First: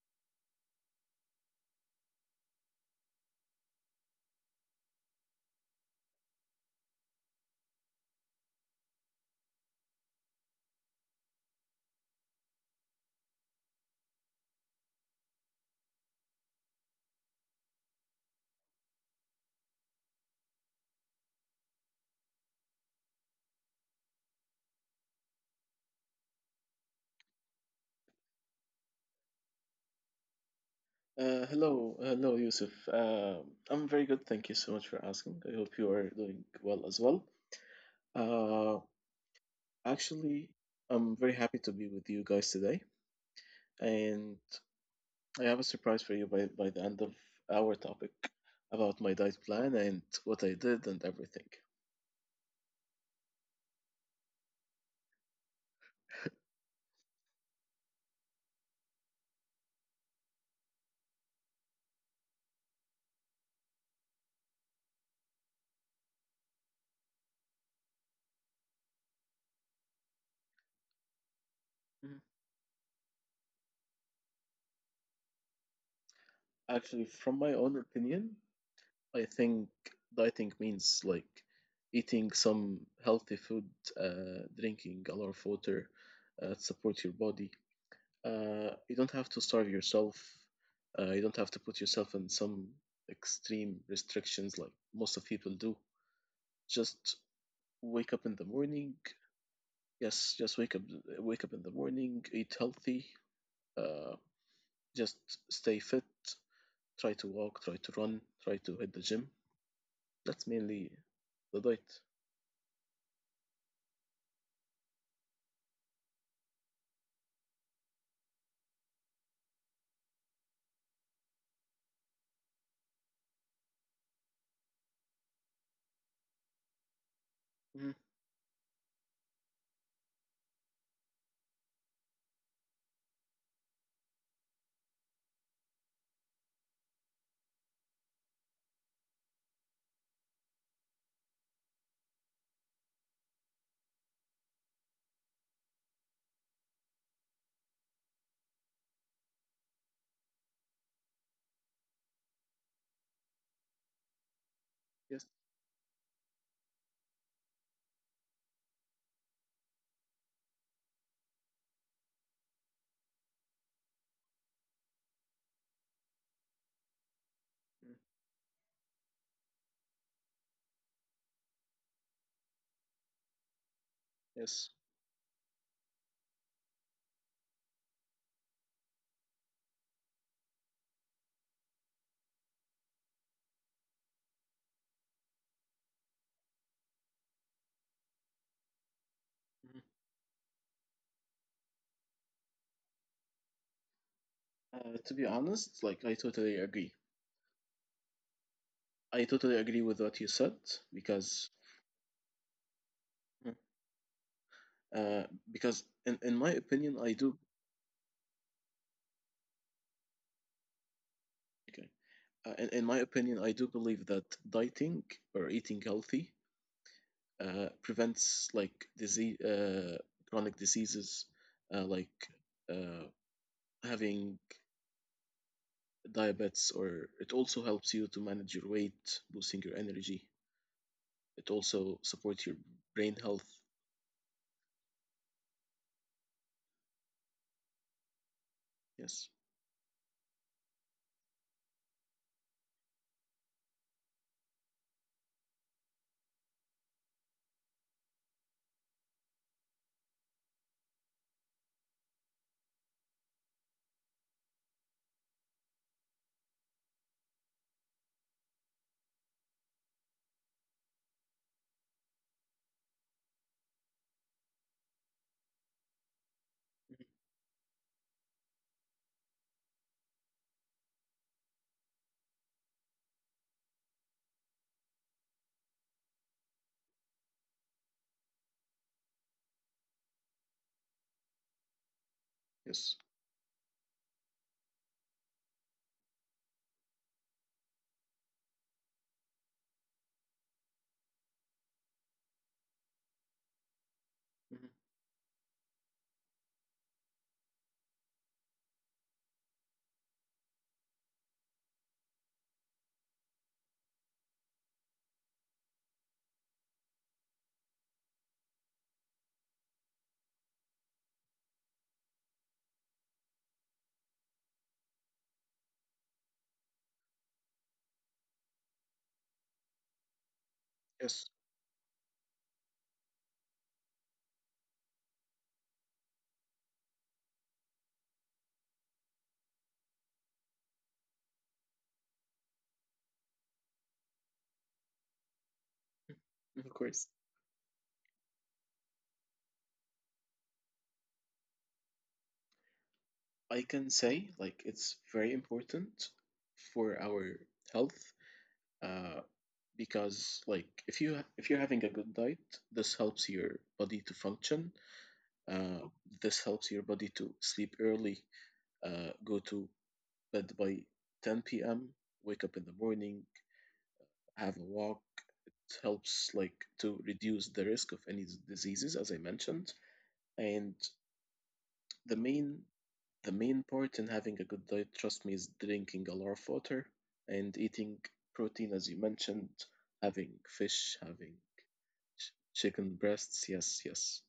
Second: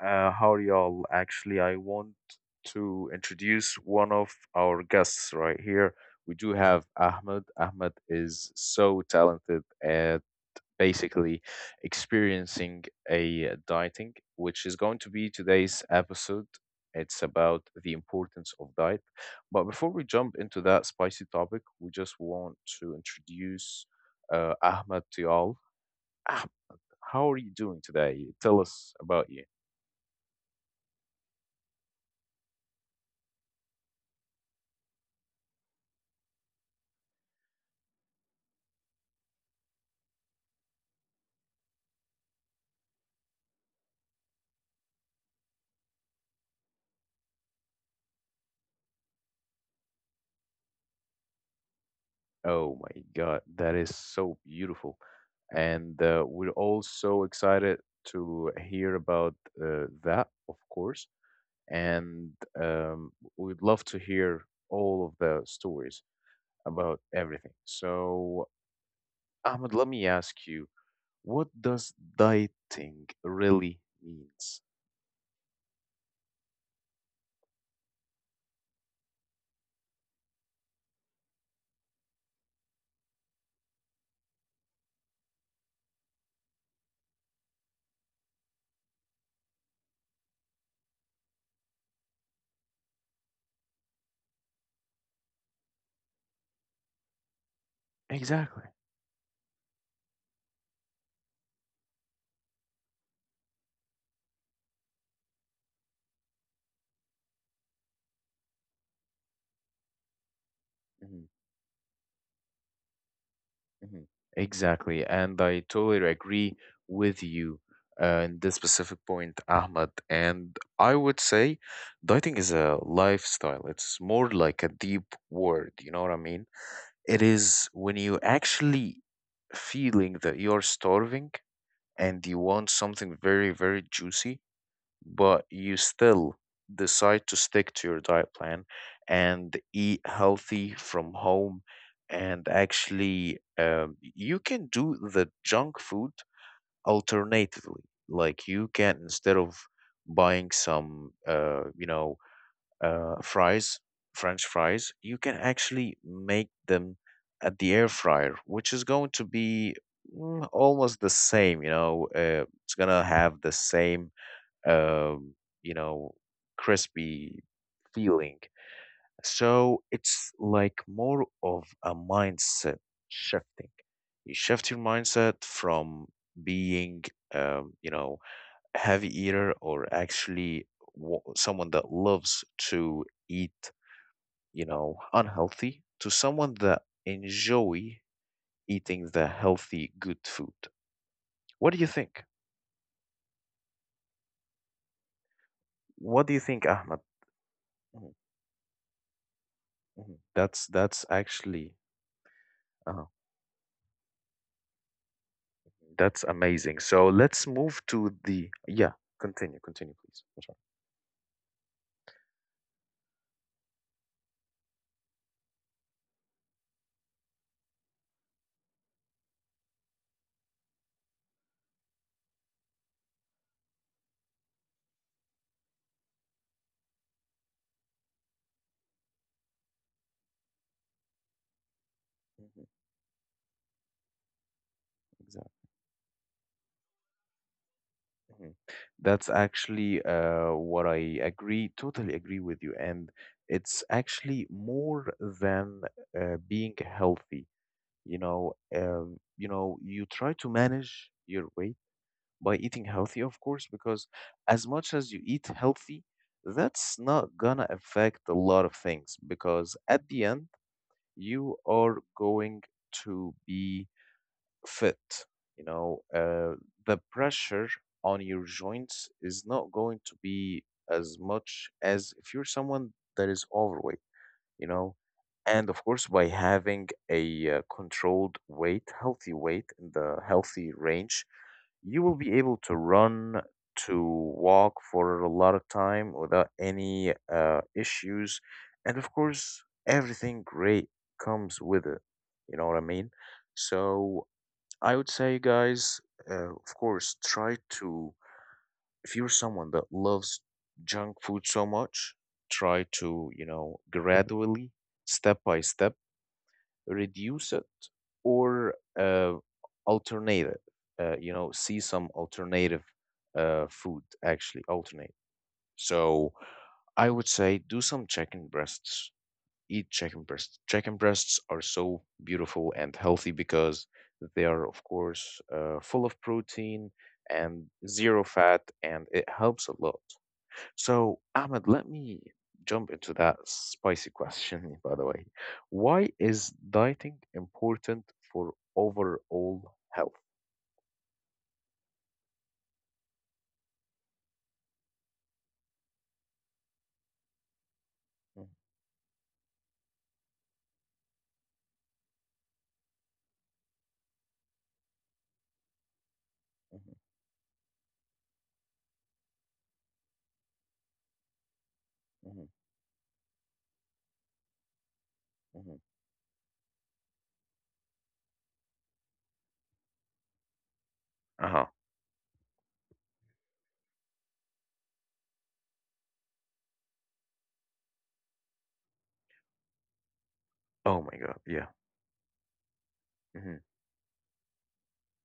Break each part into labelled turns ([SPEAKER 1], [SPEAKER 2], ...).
[SPEAKER 1] How are y'all? Actually, I want to introduce one of our guests right here. We do have Ahmed. Ahmed is so talented at basically experiencing a dieting, which is going to be today's episode. It's about the importance of diet. But before we jump into that spicy topic, we just want to introduce Ahmed to y'all. How are you doing today? Tell us about you.
[SPEAKER 2] Hello, hello, Yusuf. I'm very good. Thank you so much for asking. I hope you are doing well as well. Uh, Actually, I'm very happy to be with you guys today, and I have a surprise for you by the end of our topic about my diet plan and what I did and everything.
[SPEAKER 1] Oh my God, that is so beautiful. And we're all so excited to hear about that, of course. And we'd love to hear all of the stories about everything. So, Ahmed, let me ask you, what does
[SPEAKER 2] Mhm.
[SPEAKER 1] dieting really means?
[SPEAKER 2] Actually, from my own opinion, I think dieting means like eating some healthy food, drinking a lot of water, to support your body. You don't have to starve yourself. You don't have to put yourself in some extreme restrictions like most of people do. Just
[SPEAKER 1] Exactly.
[SPEAKER 2] wake up in the morning. Yes, just wake up. Wake up in the morning. Eat healthy. Uh, just stay fit. Try to walk. Try to run. Try to hit the gym.
[SPEAKER 1] Mhm.
[SPEAKER 2] That's mainly the diet.
[SPEAKER 1] Mhm. Exactly, and I totally agree with you in this specific point, Ahmed. And I would say dieting is a lifestyle. It's more like a deep word, you know what I mean? It is when you
[SPEAKER 2] Hmm.
[SPEAKER 1] actually feeling that you're starving and you want something very, very juicy, but you still decide to stick to your diet plan and eat healthy from home, and actually you can do the junk food alternatively, like you can, instead of buying some fries, french fries, you can actually
[SPEAKER 2] Yes.
[SPEAKER 1] make them at the air fryer, which is going to be almost the same, you know, it's gonna have the same um, you know, crispy feeling.
[SPEAKER 2] Mhm.
[SPEAKER 1] So it's like more of a mindset shifting. You shift your mindset
[SPEAKER 2] Yes.
[SPEAKER 1] from being, you know, a heavy eater, or actually someone that loves to eat, you know, unhealthy, to someone that enjoy eating the healthy, good food.
[SPEAKER 2] Mhm.
[SPEAKER 1] What do you think?
[SPEAKER 2] To
[SPEAKER 1] What
[SPEAKER 2] be
[SPEAKER 1] do you think,
[SPEAKER 2] honest,
[SPEAKER 1] Ahmed?
[SPEAKER 2] like I totally agree.
[SPEAKER 1] Mhm, mhm.
[SPEAKER 2] I totally
[SPEAKER 1] That's
[SPEAKER 2] agree with
[SPEAKER 1] that's
[SPEAKER 2] what you said
[SPEAKER 1] actually.
[SPEAKER 2] because
[SPEAKER 1] Uh-huh. That's
[SPEAKER 2] uh,
[SPEAKER 1] amazing. So
[SPEAKER 2] in
[SPEAKER 1] let's
[SPEAKER 2] my
[SPEAKER 1] move
[SPEAKER 2] opinion
[SPEAKER 1] to
[SPEAKER 2] I do.
[SPEAKER 1] the, yeah, continue, continue, please. I'm sorry.
[SPEAKER 2] Okay. In my opinion I do believe that dieting or eating healthy prevents like disease, chronic diseases, like uh, having diabetes, or it also helps you to manage your weight, boosting your energy. It
[SPEAKER 1] Mhm.
[SPEAKER 2] also supports your brain health.
[SPEAKER 1] Exactly. Mhm. That's actually
[SPEAKER 2] Yes,
[SPEAKER 1] what I agree, totally agree with you. And it's actually more than being healthy. You know, you know, you try to manage your weight by eating healthy, of course, because as much as you eat healthy, that's not gonna affect a lot of things because at the end you are going to be fit, you know, the pressure on your joints is not going to be as much as if you're someone that is overweight, you know. And of course, by having a controlled weight, healthy weight in the healthy range, you will be able to run,
[SPEAKER 2] yes.
[SPEAKER 1] to walk for a lot of time without any issues. And of course, everything great comes with it, you know what I mean. So I would say,
[SPEAKER 2] Mhm.
[SPEAKER 1] guys, of course, try to, if you're someone that loves junk food so much, try to, you know, gradually, step by step, reduce it, or uh, alternate it. You know, see some alternative food, actually, alternate. So I would say do some chicken breasts. Eat chicken breasts. Chicken breasts are so
[SPEAKER 2] Yes.
[SPEAKER 1] beautiful and healthy because they are, of course, full of protein and zero fat, and it helps a lot. So, Ahmed, let me jump into that spicy question, by the way. Why is dieting
[SPEAKER 2] Of course,
[SPEAKER 1] important for overall health?
[SPEAKER 2] I can say like it's very important for our
[SPEAKER 1] Mhm,
[SPEAKER 2] health. Uh, because like if you're having a good diet, this helps your body to function. uh,
[SPEAKER 1] mhm,
[SPEAKER 2] this helps your body to sleep early, go to bed by 10
[SPEAKER 1] mhm,
[SPEAKER 2] p.m., wake up in the morning, have a
[SPEAKER 1] mhm.
[SPEAKER 2] walk. It helps like to reduce the risk of any diseases as I mentioned.
[SPEAKER 1] Uh-huh.
[SPEAKER 2] And the main the main part in having a good diet, trust me, is drinking a lot of water and eating protein as you mentioned,
[SPEAKER 1] Oh my
[SPEAKER 2] having
[SPEAKER 1] God. Yeah.
[SPEAKER 2] fish, having
[SPEAKER 1] Mhm,
[SPEAKER 2] chicken breasts. Yes, yes.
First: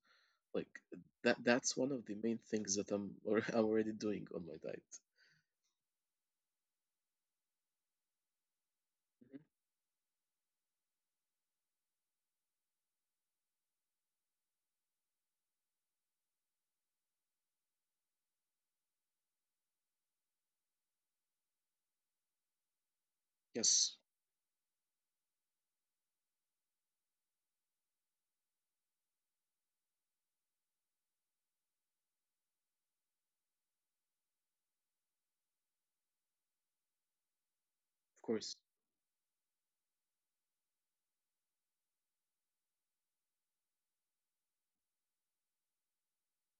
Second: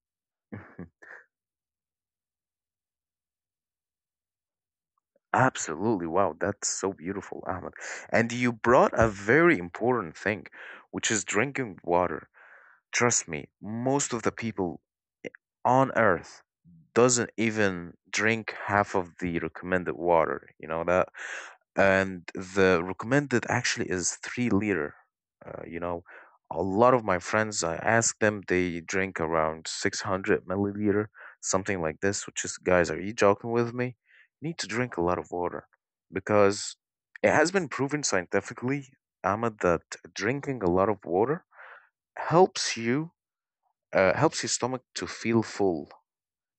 [SPEAKER 2] Like
[SPEAKER 1] mhm.
[SPEAKER 2] that's one of the main things that I'm already doing on my diet.
[SPEAKER 1] Absolutely. Wow. That's so beautiful, Ahmed. And you brought a
[SPEAKER 2] Hmm.
[SPEAKER 1] very important thing, which is drinking water. Trust me, most of the people on earth doesn't even drink half of the recommended water, you know that. And the recommended actually
[SPEAKER 2] Yes,
[SPEAKER 1] is 3 liter. You know, a lot of my friends, I ask them, they drink around 600 milliliter, something like this. Which is, guys, are you joking with me? You need to drink a lot of water, because it has been proven
[SPEAKER 2] of course.
[SPEAKER 1] scientifically, Ahmed, that drinking a lot of water helps you, helps your stomach to feel full,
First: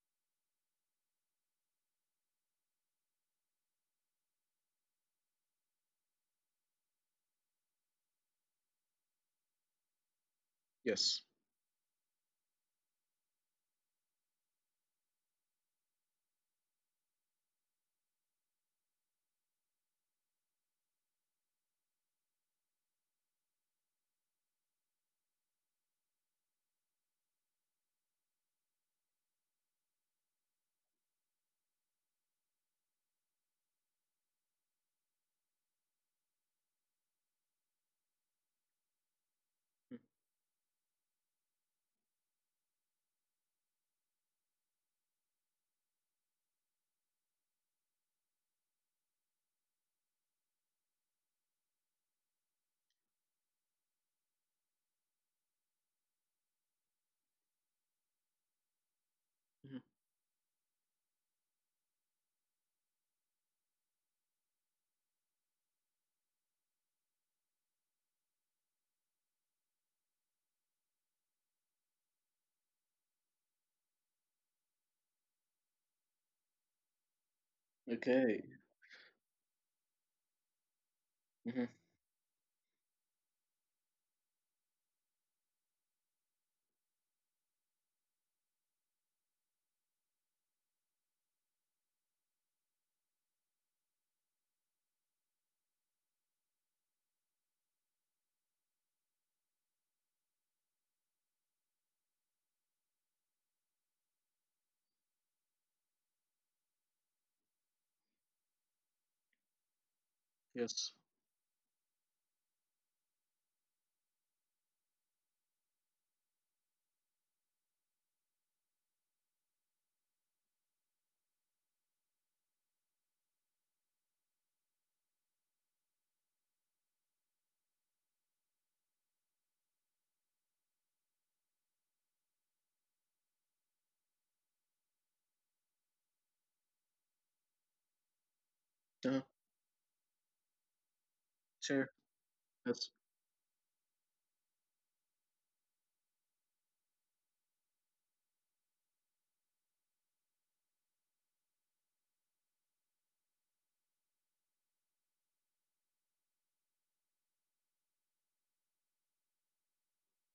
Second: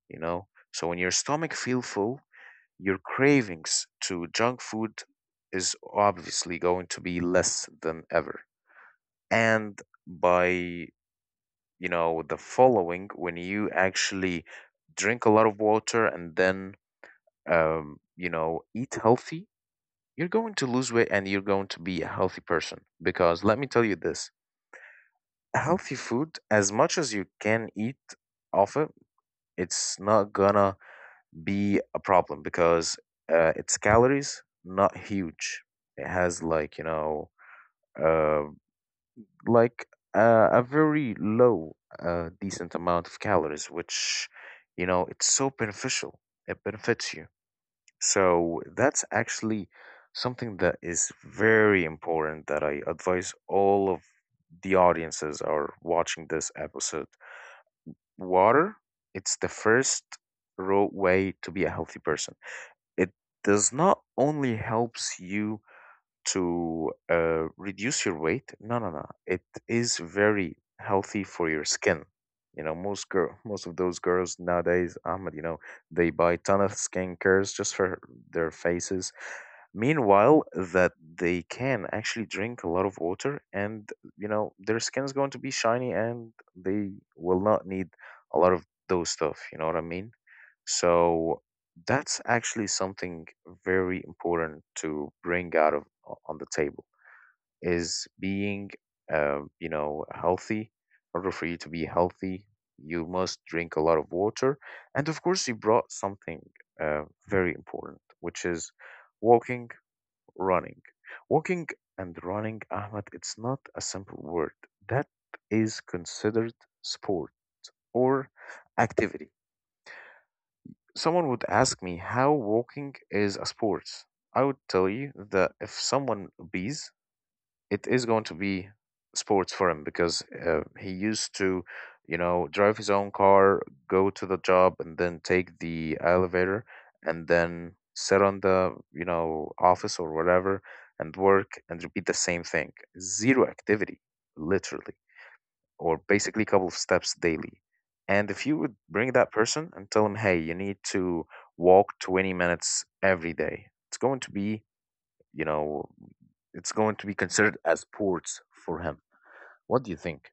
[SPEAKER 1] you know? So when your stomach feel full, your cravings to junk food is obviously going to be less than ever. And by,
[SPEAKER 2] Yes.
[SPEAKER 1] you know, the following, when you actually drink a lot of water and then, you know, eat healthy, you're going to lose weight and you're going to be a healthy person. Because let me tell you this, healthy food, as much as you can eat of it, it's not gonna be a problem, because its calories not huge. It has, like, you know, uh, like a very low decent amount of calories, which, you know, it's so beneficial. It benefits you. So that's actually something that is very important, that I advise all of the audiences are watching this episode. Water, it's the
[SPEAKER 2] Hmm.
[SPEAKER 1] first way to be a healthy person. It does not only helps you to reduce your weight. No, no, no. It is very healthy for your skin. You know, most girl, most of those girls nowadays, Ahmed, you know, they buy ton of skincares just for their
[SPEAKER 2] Okay.
[SPEAKER 1] faces. Meanwhile, that they
[SPEAKER 2] Hmm.
[SPEAKER 1] can actually drink a lot of water, and you know, their skin is going to be shiny, and they will not need a lot of those stuff. You know what I mean? So that's actually something very important to bring out of on the table, is being, you know, healthy. In order for you to be healthy, you must drink a lot of water. And of course, you brought something very important, which is walking, running.
[SPEAKER 2] Yes.
[SPEAKER 1] Walking and running, Ahmed, it's not a simple word. That is considered sport or activity. Someone would ask me, how walking is a sport? I would tell you that if someone bees, it is going to be sports for him, because he used to, you know, drive his own car, go to the job, and then take the elevator, and then sit on the, you
[SPEAKER 2] uh,
[SPEAKER 1] know, office or whatever, and work and
[SPEAKER 2] sure.
[SPEAKER 1] repeat the same thing.
[SPEAKER 2] Yes.
[SPEAKER 1] Zero activity, literally, or basically a couple of steps daily. And if you would bring that person and tell them, hey, you need to walk 20 minutes every day, it's going to be, you know, it's going to be considered as sports for him. What do you think?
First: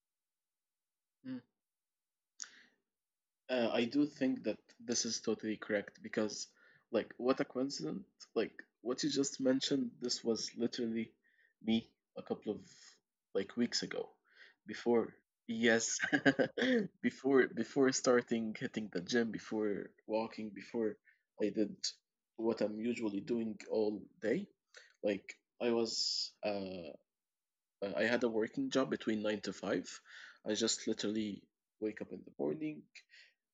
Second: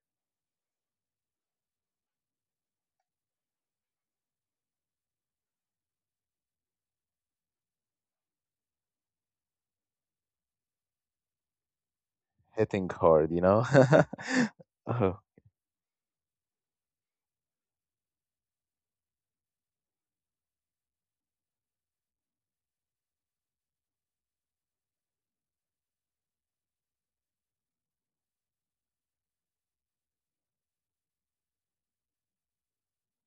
[SPEAKER 2] I do think that this is totally correct because, like, what a coincidence! Like, what you just mentioned, this was literally me a couple of
[SPEAKER 1] Hitting hard,
[SPEAKER 2] like
[SPEAKER 1] you
[SPEAKER 2] weeks
[SPEAKER 1] know?
[SPEAKER 2] ago, before.
[SPEAKER 1] Oh,
[SPEAKER 2] Yes, before starting hitting the gym, before walking, before I did what I'm usually doing all day. Like, I was uh I had a working job between 9 to 5. I just literally wake up in the morning,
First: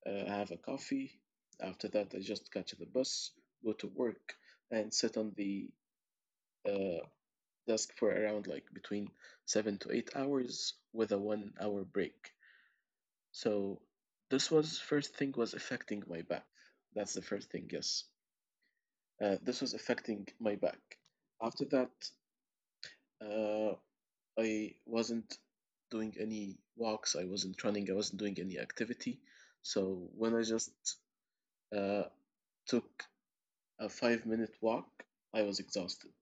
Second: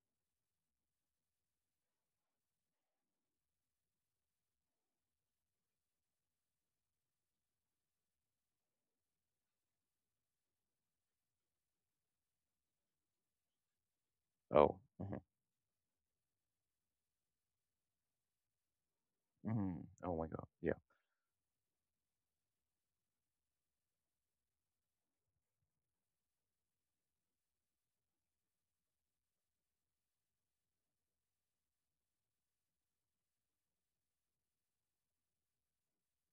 [SPEAKER 2] have a coffee. After that, I just catch the bus, go to work, and sit on the uh, desk for around like between 7 to 8 hours with a 1 hour break. So this
[SPEAKER 1] oh,
[SPEAKER 2] was first
[SPEAKER 1] mhm,
[SPEAKER 2] thing was affecting my back. That's the first thing, yes. This was
[SPEAKER 1] mhm, oh my
[SPEAKER 2] affecting
[SPEAKER 1] God.
[SPEAKER 2] my
[SPEAKER 1] Yeah.
[SPEAKER 2] back. After that, Uh, I wasn't doing any walks, I wasn't running, I wasn't doing any activity. So when I just uh, took a 5 minute walk, I was exhausted.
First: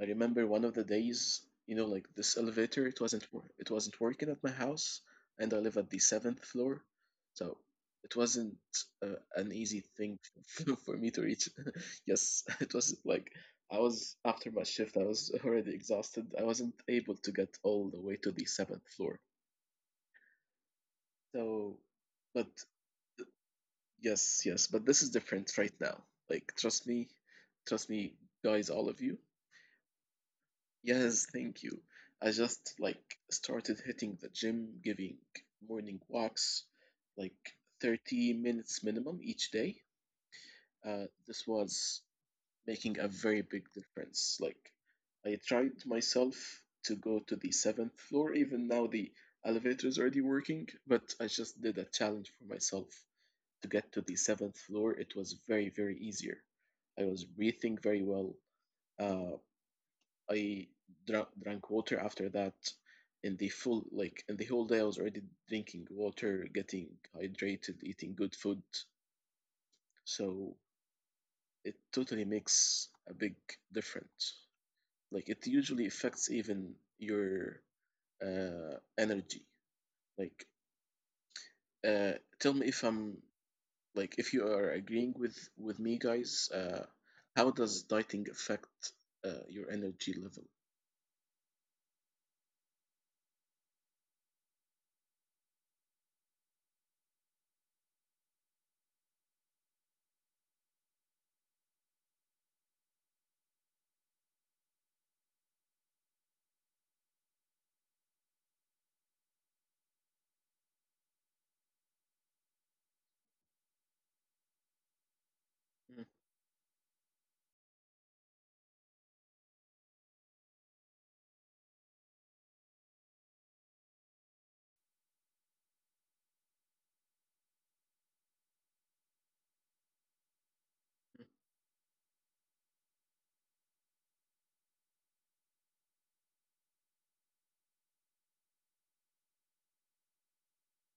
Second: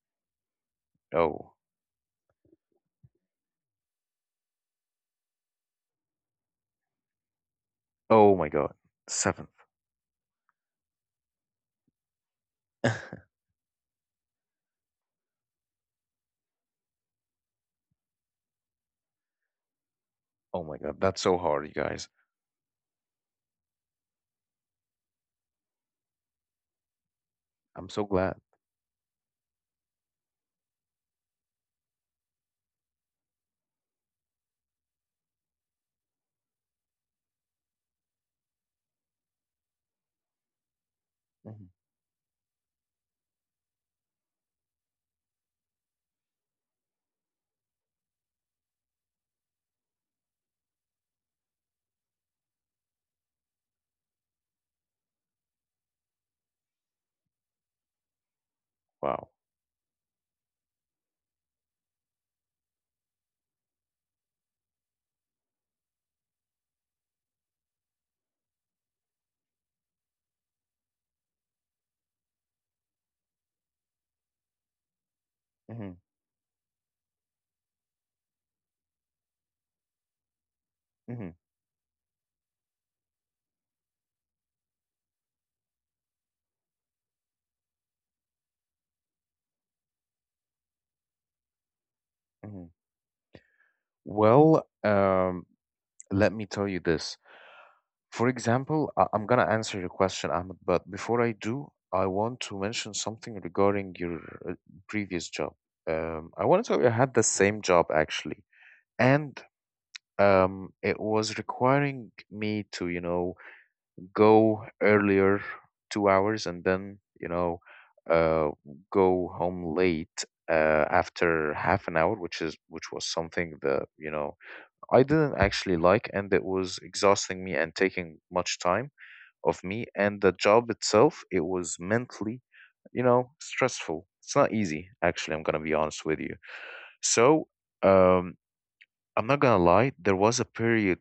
[SPEAKER 2] I remember one of the days,
[SPEAKER 1] Oh,
[SPEAKER 2] like this elevator, it wasn't working at my house, and I live at the seventh floor, so it
[SPEAKER 1] oh my
[SPEAKER 2] wasn't
[SPEAKER 1] God. Seventh.
[SPEAKER 2] an easy thing for me to reach. Yes, it
[SPEAKER 1] Oh
[SPEAKER 2] was like I was after my shift, I was already exhausted. I wasn't able to get all the way to the seventh floor.
[SPEAKER 1] my God. That's so hard, you
[SPEAKER 2] So,
[SPEAKER 1] guys.
[SPEAKER 2] but yes, yes, but this is different right now. Like,
[SPEAKER 1] I'm
[SPEAKER 2] trust
[SPEAKER 1] so
[SPEAKER 2] me,
[SPEAKER 1] glad.
[SPEAKER 2] guys, all of you. Yes, thank you. I just like started hitting the gym, giving morning walks, like 30 minutes minimum each day. This
[SPEAKER 1] Mhm.
[SPEAKER 2] was making a very big difference. Like, I tried myself to go to the seventh floor. Even now the elevator is already working, but I just did a challenge for myself to get to the seventh floor. It was very, very easier. I was breathing very well.
[SPEAKER 1] Wow.
[SPEAKER 2] Uh, I drank water after that. In the whole day I was already drinking water, getting hydrated, eating good food. So it totally makes a big difference. Like it
[SPEAKER 1] Hmm.
[SPEAKER 2] usually affects even your energy. Like
[SPEAKER 1] Hmm.
[SPEAKER 2] uh, Tell me, if I'm like, if you are agreeing with me, guys. How does dieting affect your energy level?
[SPEAKER 1] Hmm. Well, let me tell you this. For example, I'm gonna answer your question, Ahmed, but before I do, I want to mention something regarding your uh, previous job. I want to tell you, I had the same job actually, and it was requiring me to, you know, go earlier
[SPEAKER 2] Mm,
[SPEAKER 1] 2 hours, and then, you know, uh, go home late after half an hour, which is, which was something that, you know, I didn't actually like, and it was exhausting me and taking much time of me. And the job itself, it was mentally, you know, stressful. It's not easy, actually, I'm gonna be honest with you. So, um, I'm not gonna lie, there was a period,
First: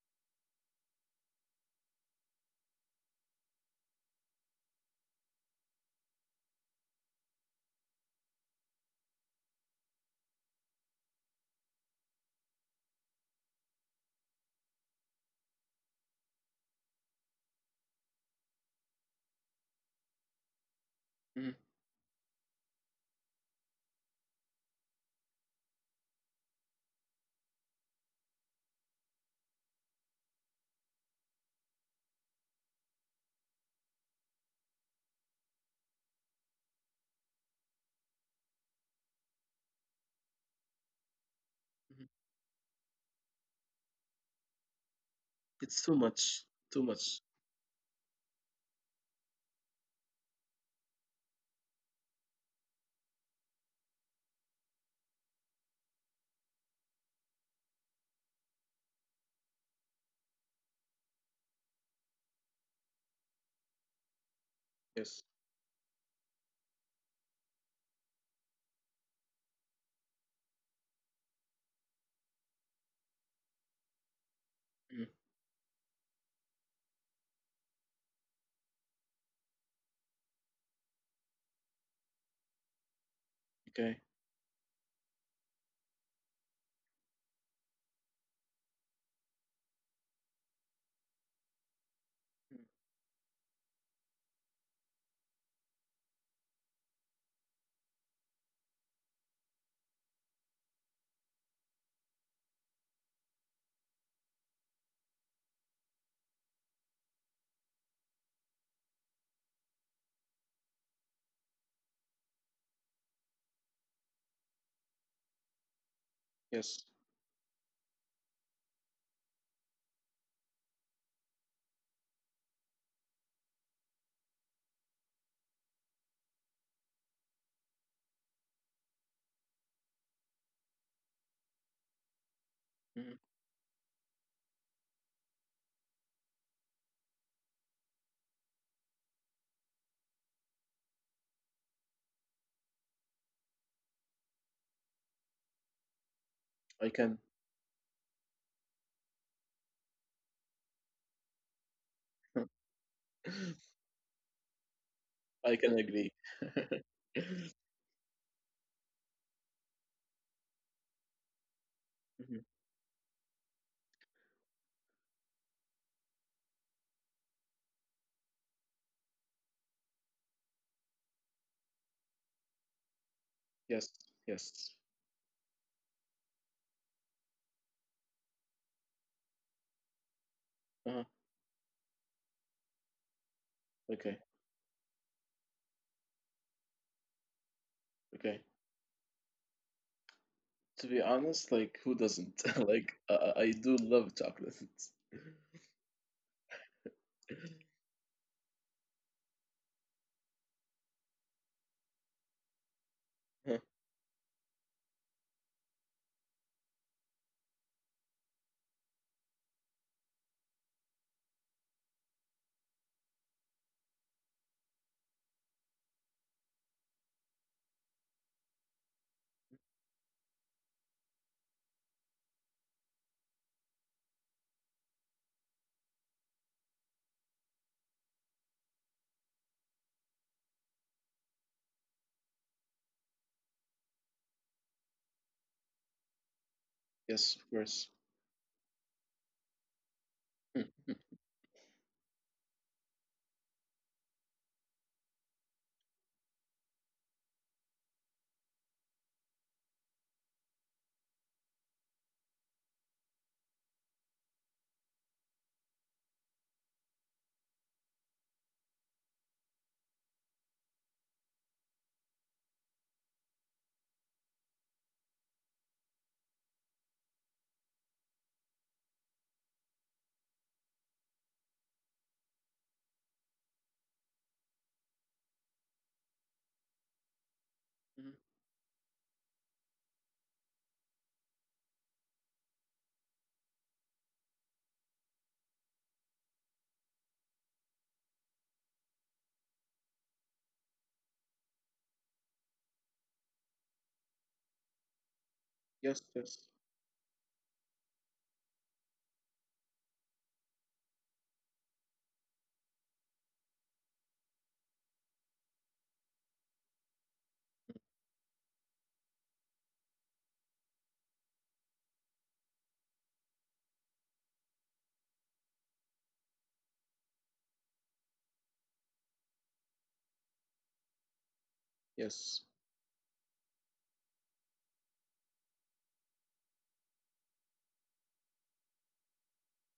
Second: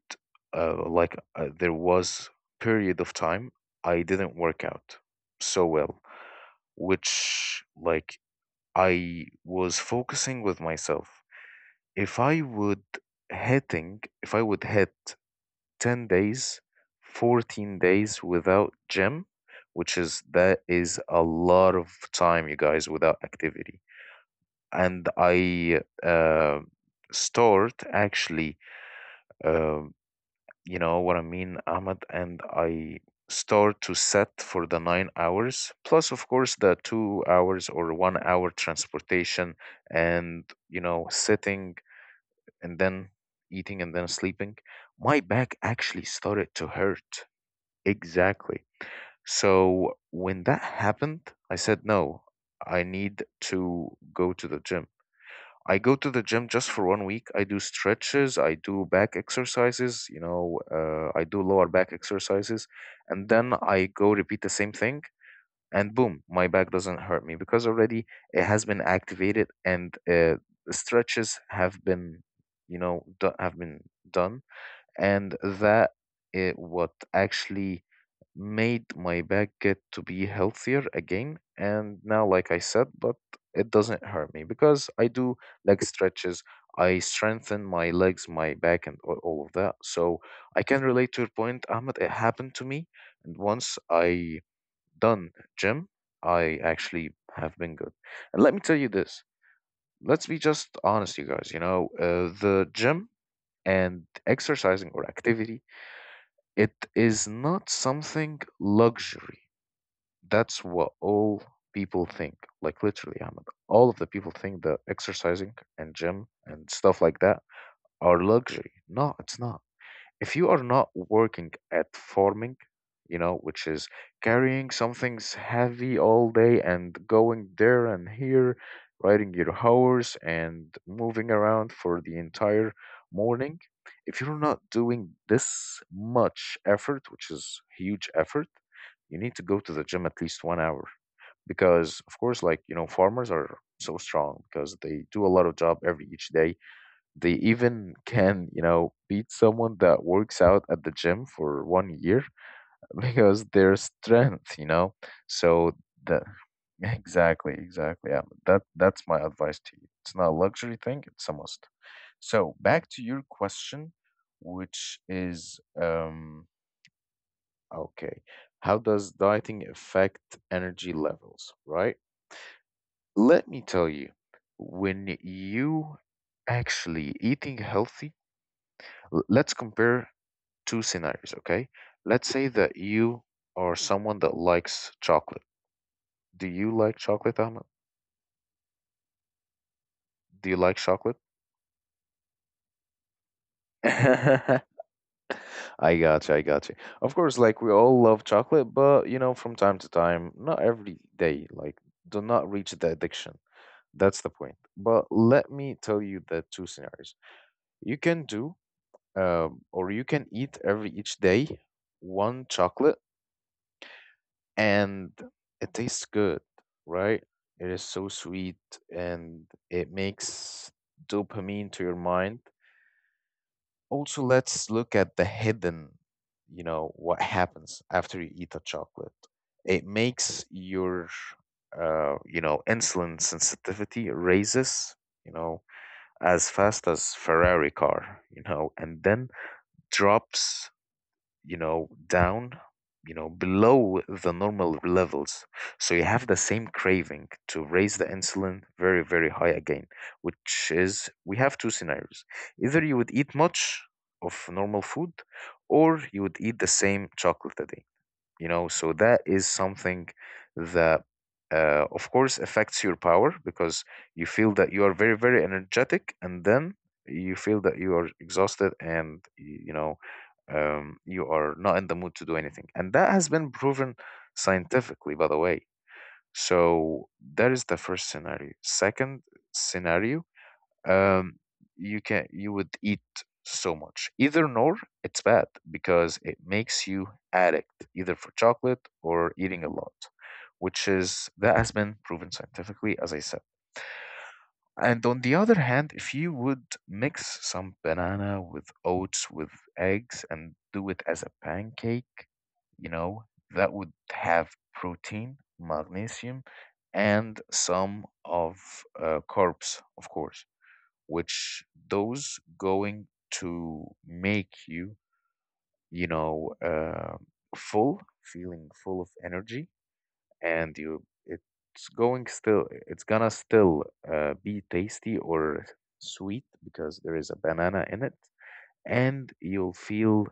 [SPEAKER 1] there was period of time I didn't work out so well, which, like, I was focusing with myself. If I would if I would hit 10 days, 14 days without gym, which is, that is a
[SPEAKER 2] mm,
[SPEAKER 1] lot of time, you guys, without activity. And I start actually, uh, you know what I mean, Ahmed, and I start to set for the 9 hours, plus, of course, the 2 hours or 1 hour transportation, and, you know, sitting
[SPEAKER 2] mhm.
[SPEAKER 1] and then eating and then sleeping. My back
[SPEAKER 2] It's too
[SPEAKER 1] actually
[SPEAKER 2] much.
[SPEAKER 1] started to
[SPEAKER 2] Too
[SPEAKER 1] hurt.
[SPEAKER 2] much.
[SPEAKER 1] Exactly. So when that happened, I said, no, I need to go to the gym. I go to the gym just for 1 week. I do stretches, I do back exercises, you know, I do lower back exercises, and then I go repeat the same thing,
[SPEAKER 2] Yes.
[SPEAKER 1] and boom, my back doesn't hurt me because already it has been activated, and the stretches have been, you know, have been done,
[SPEAKER 2] Mm.
[SPEAKER 1] and that, it what actually made my back get to be healthier again. And now, like I said, but it doesn't
[SPEAKER 2] Okay.
[SPEAKER 1] hurt me because I do leg stretches, I strengthen my legs, my back, and all of that. So I can relate to your point, Ahmed. It happened to
[SPEAKER 2] Mm.
[SPEAKER 1] me, and once I done gym, I actually have been good. And let me tell you this, let's be just honest, you guys, you know, the gym and exercising or activity, it is not something luxury. That's what all people think. Like literally, Ahmed, all of the people think that exercising and gym and stuff
[SPEAKER 2] Yes.
[SPEAKER 1] like that are luxury. No, it's not if you are not working at farming, which is carrying something's heavy all day and going there and here, riding your horse and moving around for the entire
[SPEAKER 2] Mm.
[SPEAKER 1] morning, if you're not doing this much effort, which is huge effort, you need to go to the gym at least one hour because of course farmers are so strong because they do a lot of job every each day
[SPEAKER 2] I
[SPEAKER 1] they
[SPEAKER 2] can.
[SPEAKER 1] even can, beat someone that works out at the gym for one year because their strength, So
[SPEAKER 2] I can
[SPEAKER 1] the
[SPEAKER 2] agree.
[SPEAKER 1] exactly, exactly. Yeah, that's my advice to you. It's not a luxury thing, it's a must. So
[SPEAKER 2] Mhm.
[SPEAKER 1] back to your question, which is okay. How does dieting affect energy levels, right? Let me tell you,
[SPEAKER 2] Yes. Yes.
[SPEAKER 1] when you actually eating healthy let's compare two
[SPEAKER 2] Uh-huh.
[SPEAKER 1] scenarios, okay? Let's say that you are someone that
[SPEAKER 2] Okay.
[SPEAKER 1] likes chocolate. Do you like chocolate, Ahmed?
[SPEAKER 2] Okay.
[SPEAKER 1] Do you like
[SPEAKER 2] To
[SPEAKER 1] chocolate?
[SPEAKER 2] be honest, like who doesn't? Like I do love
[SPEAKER 1] I
[SPEAKER 2] chocolate.
[SPEAKER 1] I got you. Of course, like we all love chocolate, but you know, from time to time, not every day. Like, do not reach the addiction.
[SPEAKER 2] Uh,
[SPEAKER 1] That's the point. But let me tell you the two scenarios. You can do, or you can eat every each day one chocolate and it tastes good, right? It is so sweet and it makes dopamine to your mind. Also, let's look at the hidden, what happens after you eat a chocolate. It makes your, insulin sensitivity raises, you know, as fast as Ferrari
[SPEAKER 2] Yes, of
[SPEAKER 1] car,
[SPEAKER 2] course.
[SPEAKER 1] and then drops
[SPEAKER 2] Mm,
[SPEAKER 1] down, below the normal levels. So you have the same craving to raise the insulin very, very high again, which is we have two scenarios. Either you would eat much of normal food or you would eat the same chocolate a day so that is something that of course affects your power because you feel that you are very very energetic and then you feel that you are exhausted and you are not in the mood to do anything and that has been proven scientifically by the way so that is the first scenario
[SPEAKER 2] mhm.
[SPEAKER 1] second scenario um, you would eat so much. Either nor, it's bad because it makes you addict either for chocolate or eating a lot, which is that has been proven scientifically, as I said. And on the other hand, if you
[SPEAKER 2] Yes.
[SPEAKER 1] would
[SPEAKER 2] Yes.
[SPEAKER 1] mix some banana with oats with eggs and do it as a pancake, you know, that would have protein, magnesium, and some of carbs, of course which those going to make you, you know, uh, full, feeling full of energy, and you it's going still,
[SPEAKER 2] Yes.
[SPEAKER 1] it's gonna still be tasty or sweet because there is a banana in it, and you'll feel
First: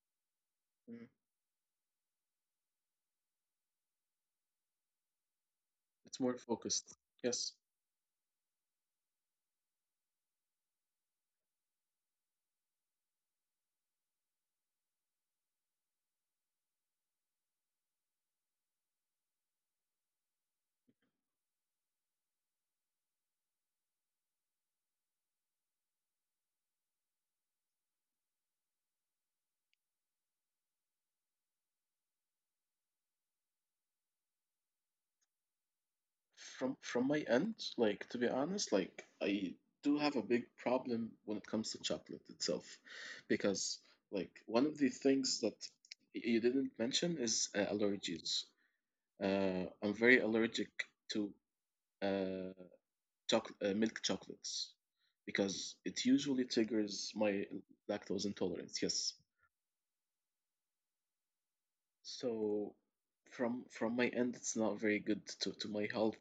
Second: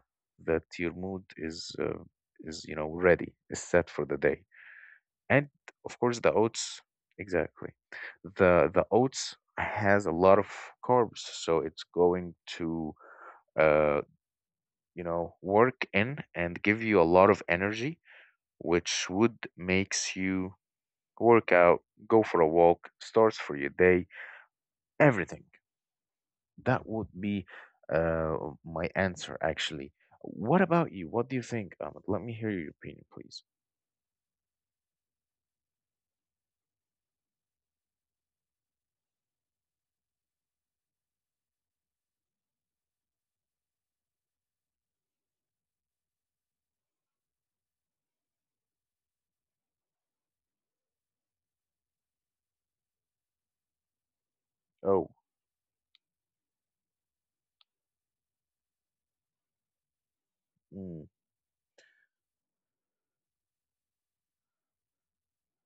[SPEAKER 1] that your
[SPEAKER 2] Mm.
[SPEAKER 1] mood is ready, is set for the day and of course
[SPEAKER 2] It's
[SPEAKER 1] the
[SPEAKER 2] more
[SPEAKER 1] oats
[SPEAKER 2] focused. Yes.
[SPEAKER 1] exactly the oats has a lot of carbs so it's going to uh work in and give you a lot of energy which would makes you work out go for a walk starts for your day everything that would be uh my answer actually. What about you, what do you think, Ahmed? Let me hear your opinion please.
[SPEAKER 2] From my end, like to be honest, like I do have a big problem when it comes to chocolate itself, because like one of the things that you didn't mention is allergies. I'm very allergic to uh, milk chocolates
[SPEAKER 1] Oh.
[SPEAKER 2] because it usually triggers my lactose intolerance. Yes,
[SPEAKER 1] Mm,
[SPEAKER 2] so from my end, it's not very good to my health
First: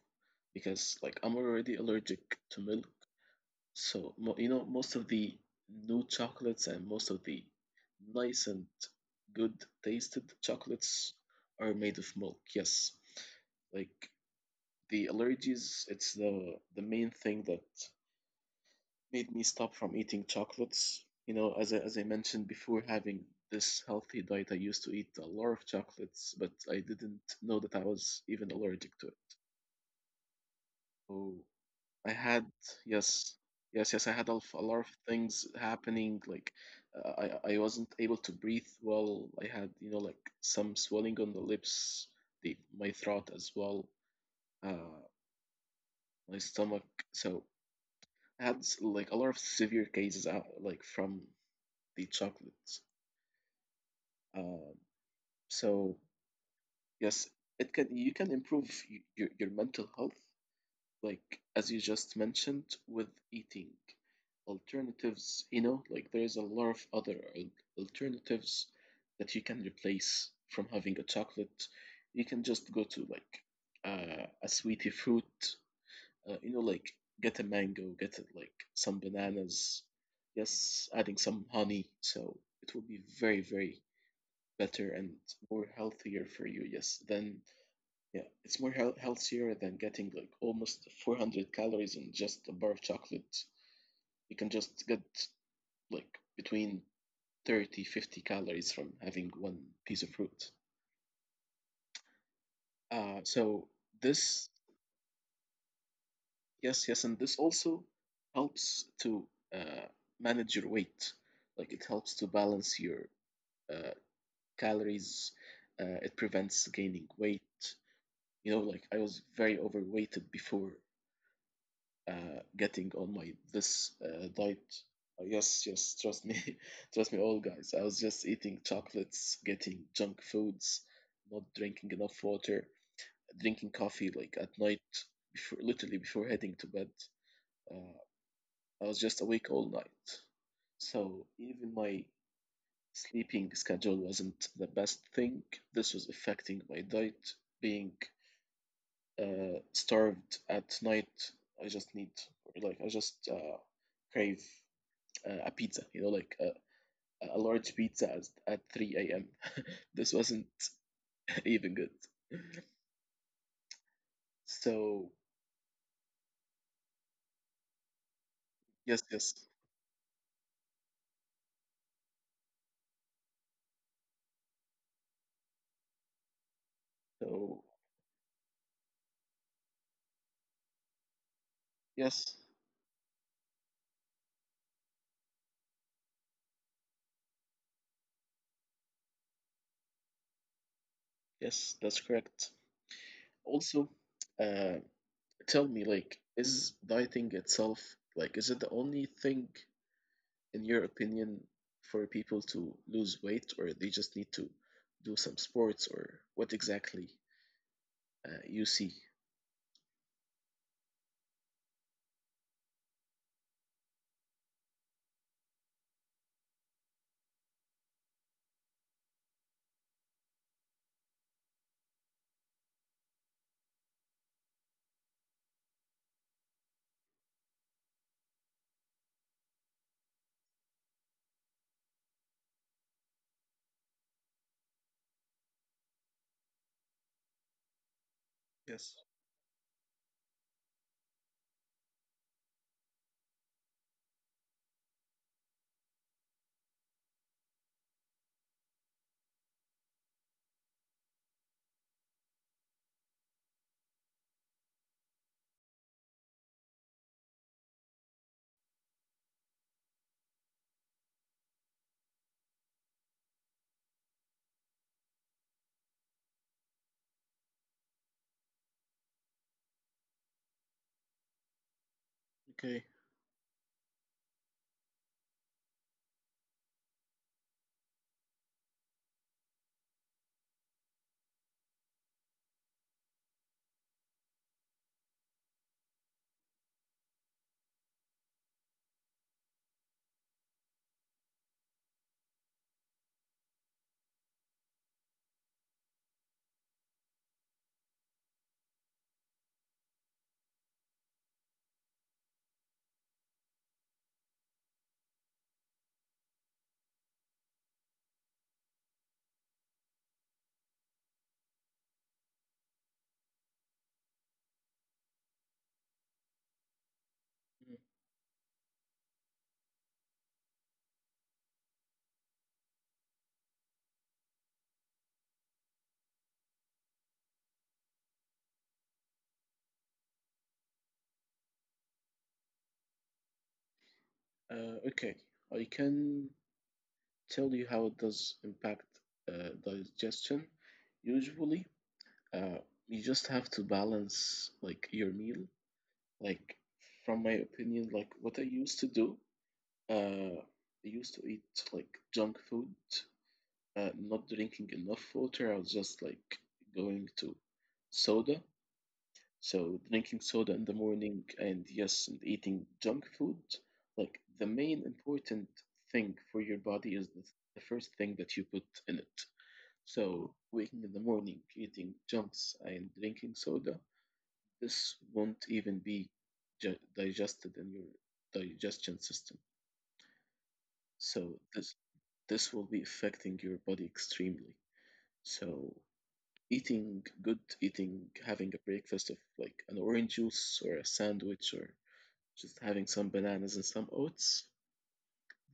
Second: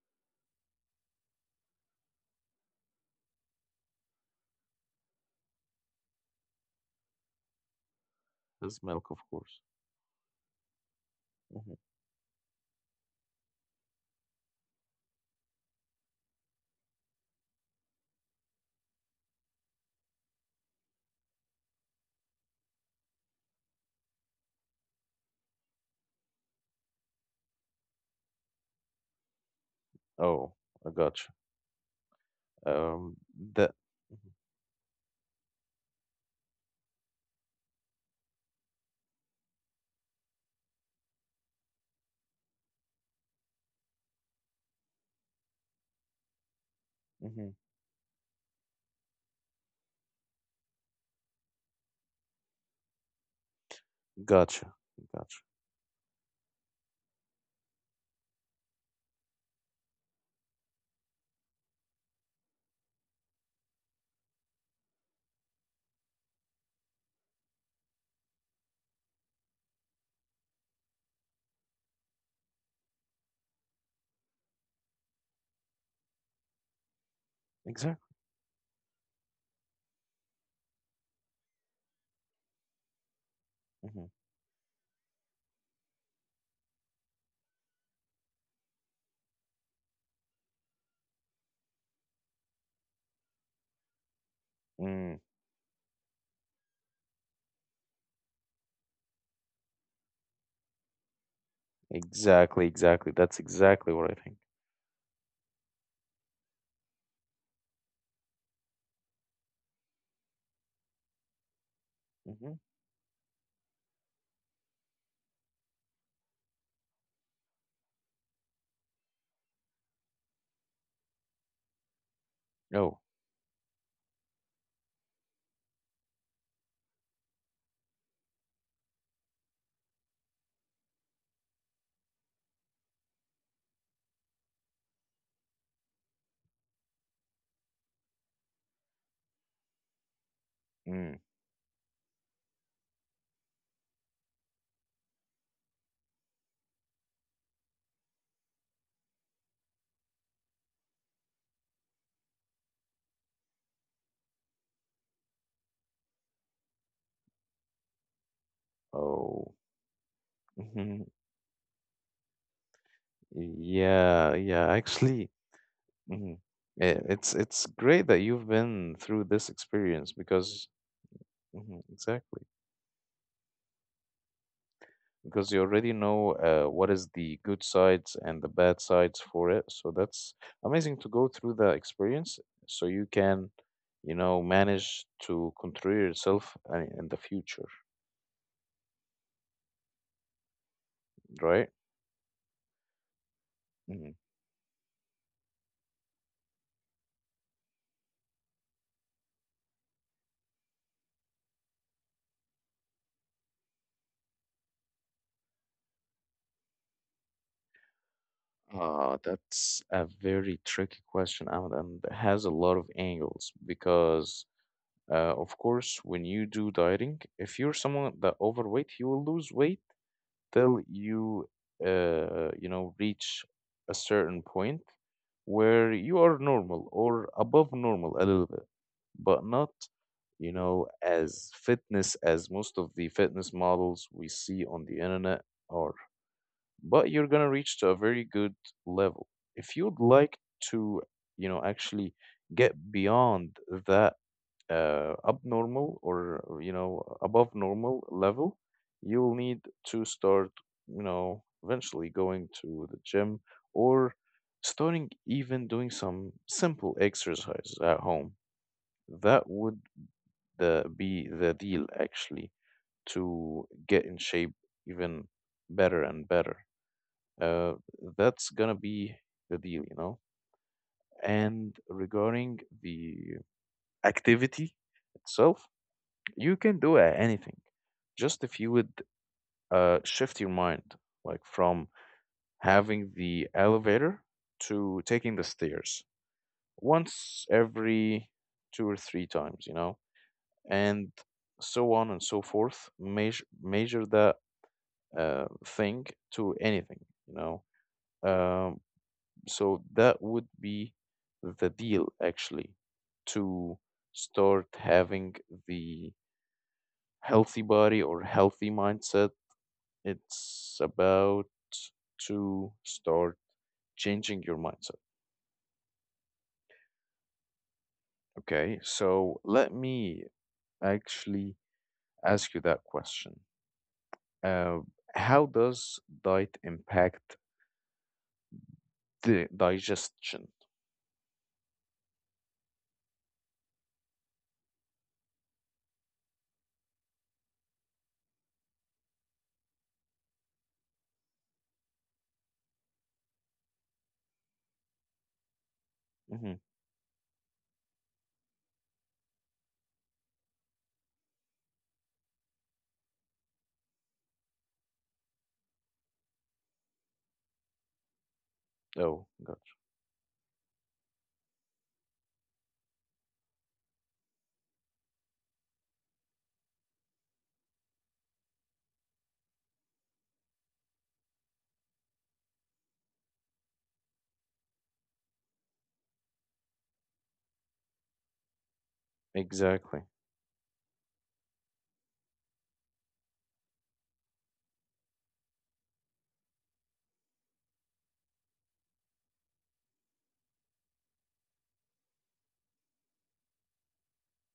[SPEAKER 2] because like I'm already allergic to milk. So most of the new chocolates and most of the nice and
[SPEAKER 1] this milk of course.
[SPEAKER 2] good tasted chocolates
[SPEAKER 1] Mm-hmm.
[SPEAKER 2] are made of milk. Yes, like the allergies, it's the main thing that made me stop from eating chocolates. You know, as I mentioned before, having this healthy diet, I used to eat a lot of chocolates, but I didn't know that I was even allergic to it.
[SPEAKER 1] Oh, I gotcha.
[SPEAKER 2] So I had
[SPEAKER 1] Um,
[SPEAKER 2] yes,
[SPEAKER 1] that.
[SPEAKER 2] yes, yes. I
[SPEAKER 1] Mhm.
[SPEAKER 2] had a lot of things happening. Like I wasn't able to breathe well. I had, like some swelling on the lips, the my throat as well, uh, my stomach.
[SPEAKER 1] Mhm.
[SPEAKER 2] So I had like a lot of severe cases out like from the chocolates.
[SPEAKER 1] Gotcha.
[SPEAKER 2] Um,
[SPEAKER 1] Gotcha.
[SPEAKER 2] so yes, it can you can improve your mental health, like as you just mentioned, with eating alternatives. You know, like there's a lot of other alternatives that you can replace from having a chocolate. You can just go to like a sweetie fruit, you know, like
[SPEAKER 1] Exactly.
[SPEAKER 2] get a mango, get it like some bananas, yes, adding some honey, so it will be very very better and more healthier for you, yes, than yeah, it's more healthier than getting like almost 400 calories in just a bar of chocolate. You can just
[SPEAKER 1] Hmm.
[SPEAKER 2] get like between 30, 50 calories from having one piece of fruit.
[SPEAKER 1] Exactly, exactly. That's
[SPEAKER 2] So
[SPEAKER 1] exactly what I think.
[SPEAKER 2] this, yes, yes, and this also helps to uh, manage your weight. Like it helps to
[SPEAKER 1] Hmm.
[SPEAKER 2] balance your uh, calories. It prevents gaining weight. You know, like I was very overweighted before,
[SPEAKER 1] Oh,
[SPEAKER 2] getting on my this diet. Yes, yes, trust me, trust me, all guys. I was just eating chocolates, getting junk foods, not drinking enough water, drinking coffee like at night, before, literally before heading to bed. Uh, I was just awake all night, so
[SPEAKER 1] mm.
[SPEAKER 2] even my sleeping schedule wasn't the best thing. This was affecting my diet, being starved at night. I just need I just crave a pizza, you know, like a large pizza at 3 a.m.
[SPEAKER 1] Oh.
[SPEAKER 2] This wasn't
[SPEAKER 1] Hmm.
[SPEAKER 2] even good.
[SPEAKER 1] Yeah, yeah.
[SPEAKER 2] So
[SPEAKER 1] Actually, hmm, it's great that you've
[SPEAKER 2] yes,
[SPEAKER 1] been
[SPEAKER 2] yes.
[SPEAKER 1] through this experience because, mhm, exactly, because you already know what is the
[SPEAKER 2] So
[SPEAKER 1] good sides and the bad sides for it. So that's amazing to go through the
[SPEAKER 2] yes,
[SPEAKER 1] experience so you can, manage to control yourself in the future,
[SPEAKER 2] yes,
[SPEAKER 1] right?
[SPEAKER 2] that's correct. Also,
[SPEAKER 1] Mm-hmm.
[SPEAKER 2] uh, tell me, like, is dieting itself like is it the only thing, in your opinion, for people to lose weight, or they just need to do some sports, or what exactly you see?
[SPEAKER 1] Ah, that's a very tricky question, Ahmed, and has a lot of angles because, of course, when you do dieting, if you're someone that overweight, you will lose weight till you, reach a certain point where you are normal or above normal a little bit, but not, as fitness as most of the fitness models we see on the internet are, but you're gonna reach to a very good
[SPEAKER 2] Yes.
[SPEAKER 1] level. If you'd like to, actually get beyond that abnormal or, above normal level, you'll need to start, eventually going to the gym or starting even doing some simple exercises at home. That would be the deal actually to get in shape even better and better, uh, that's gonna be the deal, And regarding
[SPEAKER 2] Okay.
[SPEAKER 1] the activity itself, you can do anything. Just if you would shift your mind, like from having the elevator to taking the stairs once every two or three times, and so on and so forth. Measure that thing to anything, Um, So that would be the deal, actually, to start having the healthy body or healthy mindset. It's about to start changing your mindset. Okay, so let me actually ask you that question. Uh, how does diet impact the digestion?
[SPEAKER 2] Mm. Okay. I can tell you how it does impact digestion. Usually, uh, you just have to balance like your meal. Like,
[SPEAKER 1] Mm-hmm.
[SPEAKER 2] from my opinion, like what I used to do, I used to eat like junk food, not drinking enough water. I was just like going to soda. So
[SPEAKER 1] Oh,
[SPEAKER 2] drinking
[SPEAKER 1] gotcha.
[SPEAKER 2] soda in the morning and, yes, and eating junk food. Like the main important thing for your body is the first thing that you put in it. So waking in the morning, eating junks and drinking soda, this won't even be digested in your digestion system.
[SPEAKER 1] Exactly.
[SPEAKER 2] So this will be affecting your body extremely. So eating, having a breakfast of like an orange juice or a sandwich or just having some bananas and some oats,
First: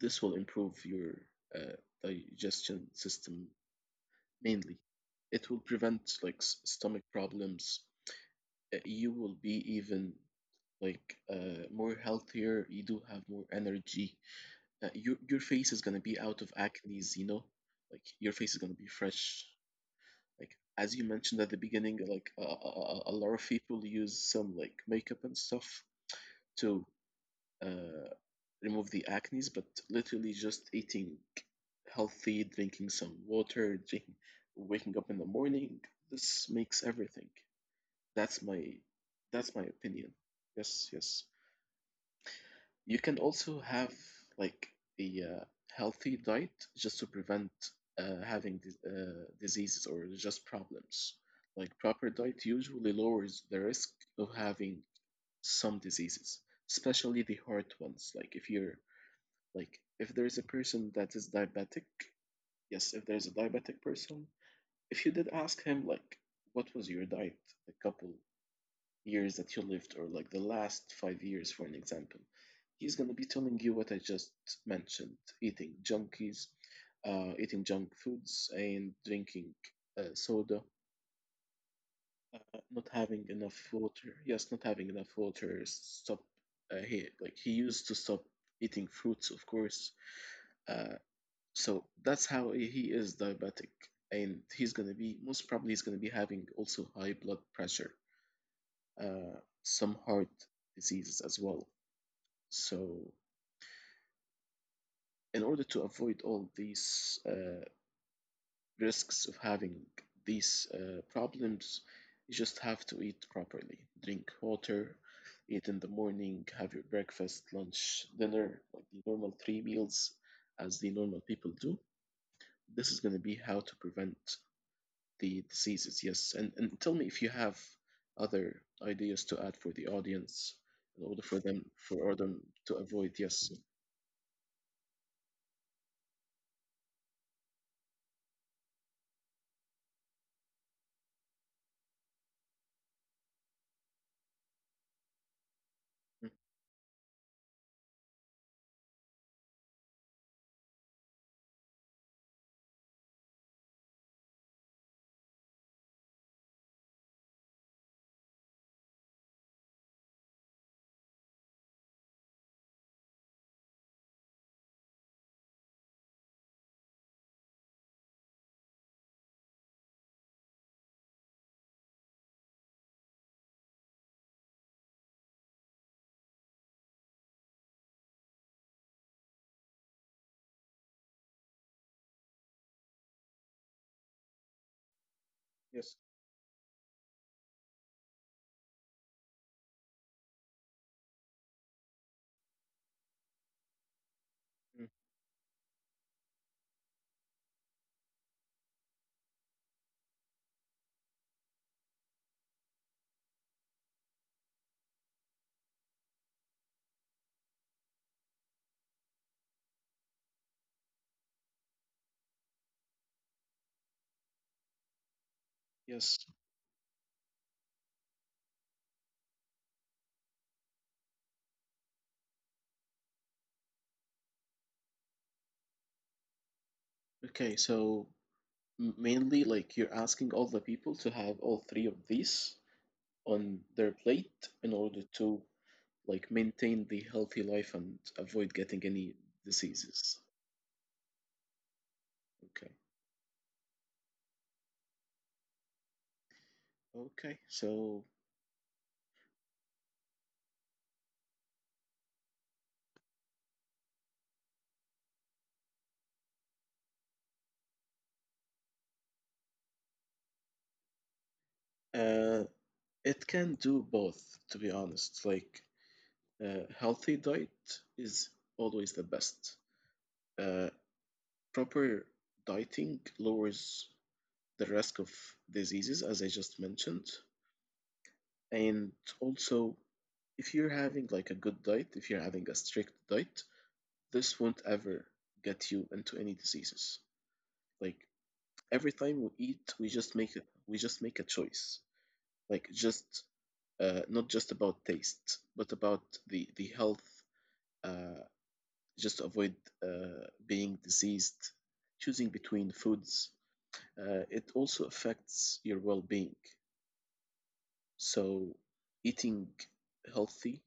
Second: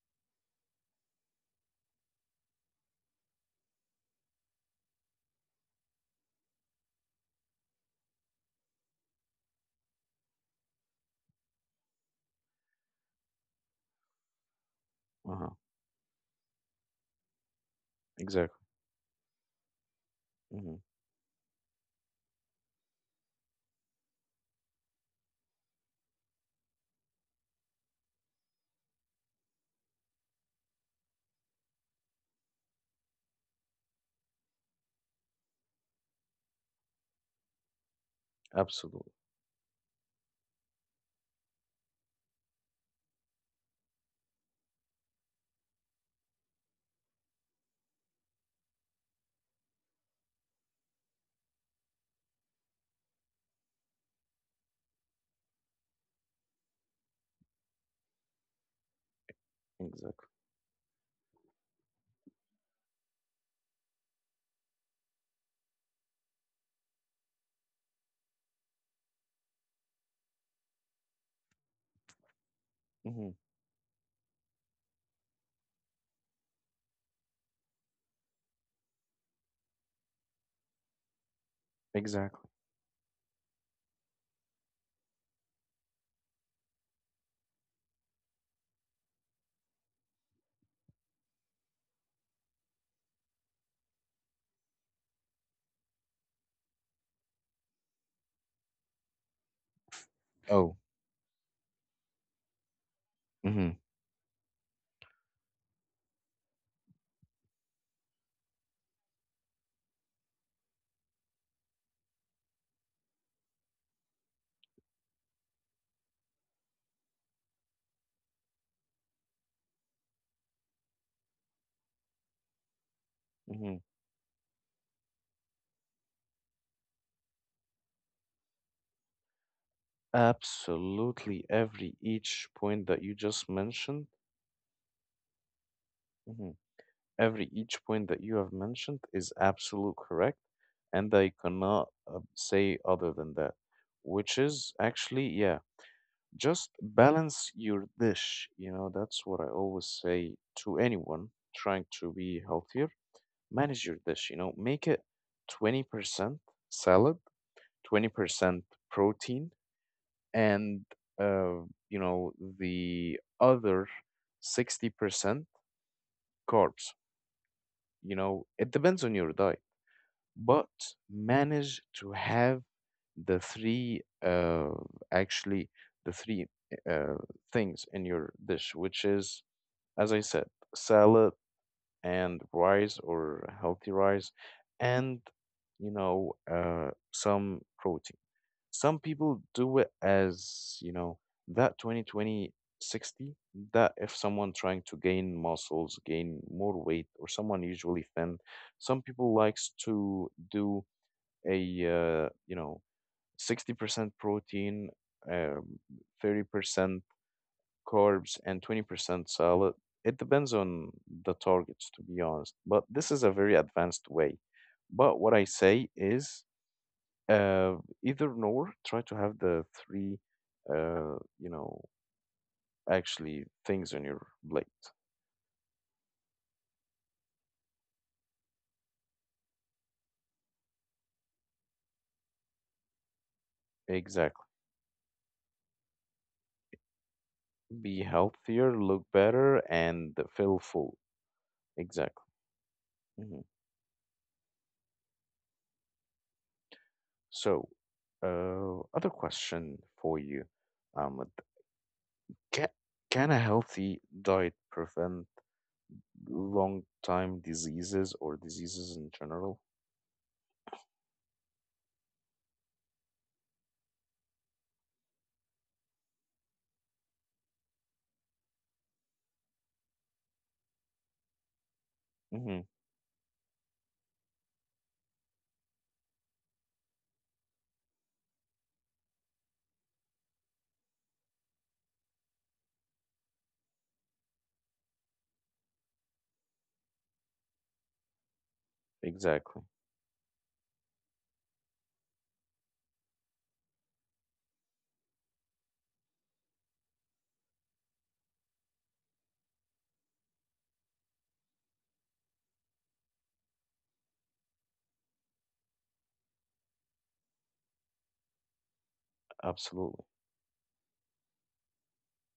[SPEAKER 2] this will improve your uh, digestion system mainly. It will prevent like stomach problems. You will be even like more healthier. You do have more energy. Your
[SPEAKER 1] Uh-huh.
[SPEAKER 2] face is gonna be out of acne's, you know, like your face
[SPEAKER 1] Exactly.
[SPEAKER 2] is gonna be fresh. Like
[SPEAKER 1] Mm-hmm.
[SPEAKER 2] as you mentioned at the beginning, like a lot of people use some like makeup and stuff to uh, remove the acne's, but literally just eating healthy, drinking some water, waking up in the morning, this makes everything. That's my
[SPEAKER 1] Absolutely.
[SPEAKER 2] that's my opinion. Yes, yes. You can also have like a healthy diet just to prevent having diseases or just problems. Like proper diet usually lowers the risk of having some diseases, especially the heart ones. Like if there
[SPEAKER 1] Exactly.
[SPEAKER 2] is a person that is diabetic, yes, if there's a diabetic person, if you did ask him like what was your diet a couple years that you lived or like the last 5 years for an example, he's going to be
[SPEAKER 1] Hmm.
[SPEAKER 2] telling you what I just mentioned: eating junkies eating junk foods and drinking soda,
[SPEAKER 1] Exactly.
[SPEAKER 2] not having enough water, yes, not having enough water. Stop He he used to stop eating fruits, of course. uh, so that's how he is diabetic, and he's going to be most probably he's going to be having also high blood pressure, uh, some heart
[SPEAKER 1] Oh.
[SPEAKER 2] diseases as well. So,
[SPEAKER 1] Hmm.
[SPEAKER 2] in order to avoid all these risks of having these problems, you just have to eat properly. Drink water, eat in the morning, have your breakfast, lunch, dinner, like the normal three meals, as the normal people do. This is going to be how
[SPEAKER 1] Hmm.
[SPEAKER 2] to prevent the diseases. Yes. And tell me if you have other ideas to add for the audience in order
[SPEAKER 1] Absolutely.
[SPEAKER 2] for them
[SPEAKER 1] Every
[SPEAKER 2] for
[SPEAKER 1] each
[SPEAKER 2] them
[SPEAKER 1] point
[SPEAKER 2] to
[SPEAKER 1] that you
[SPEAKER 2] avoid.
[SPEAKER 1] just
[SPEAKER 2] Yes.
[SPEAKER 1] mentioned, hmm, every each point that you have mentioned is absolute correct, and I cannot say other than that. Which is actually, yeah,
[SPEAKER 2] Mm,
[SPEAKER 1] just balance your dish. You know, that's what I always say to anyone trying to be healthier. Manage your dish, you know, make it 20% salad, 20% protein, and, uh, you know, the other 60% carbs. You know, it depends on your diet, but manage to have the three, actually, the three uh, things in your dish, which is, as I said, salad and rice or healthy rice, and you
[SPEAKER 2] yes.
[SPEAKER 1] know, some protein. Some people do it as you know, that 20-20-60. That if someone trying to
[SPEAKER 2] Mm,
[SPEAKER 1] gain muscles, gain more weight, or someone usually thin, some people likes to do a uh, you know 60% protein, um, 30% carbs and 20% salad. It depends on the targets, to be honest. But this is a very advanced way. But what I say is,
[SPEAKER 2] yes.
[SPEAKER 1] uh, either nor, try to have the three, uh, you know, actually things on your plate.
[SPEAKER 2] Okay, so mainly like you're asking all the people to have all three of these on their
[SPEAKER 1] Exactly.
[SPEAKER 2] plate in order to like maintain the healthy
[SPEAKER 1] Be
[SPEAKER 2] life and
[SPEAKER 1] healthier, look
[SPEAKER 2] avoid getting
[SPEAKER 1] better,
[SPEAKER 2] any
[SPEAKER 1] and feel
[SPEAKER 2] diseases.
[SPEAKER 1] full. Exactly. Hmm.
[SPEAKER 2] Okay.
[SPEAKER 1] So,
[SPEAKER 2] Okay, so
[SPEAKER 1] other question for you, Ahmed. Can, can a healthy diet prevent long time diseases or diseases in general?
[SPEAKER 2] uh it can do both, to be honest. Like healthy diet is always the best. Uh
[SPEAKER 1] Hmm.
[SPEAKER 2] Proper dieting lowers the risk of diseases, as I just mentioned. And also, if you're having like a good diet, if you're having a strict diet, this won't ever get you into any diseases.
[SPEAKER 1] Exactly.
[SPEAKER 2] Like every time we eat, we just make a choice. Like just not just about taste, but about the health. Uh, just to avoid being diseased. Choosing between foods, it also affects your well-being.
[SPEAKER 1] Absolutely.
[SPEAKER 2] So eating healthy,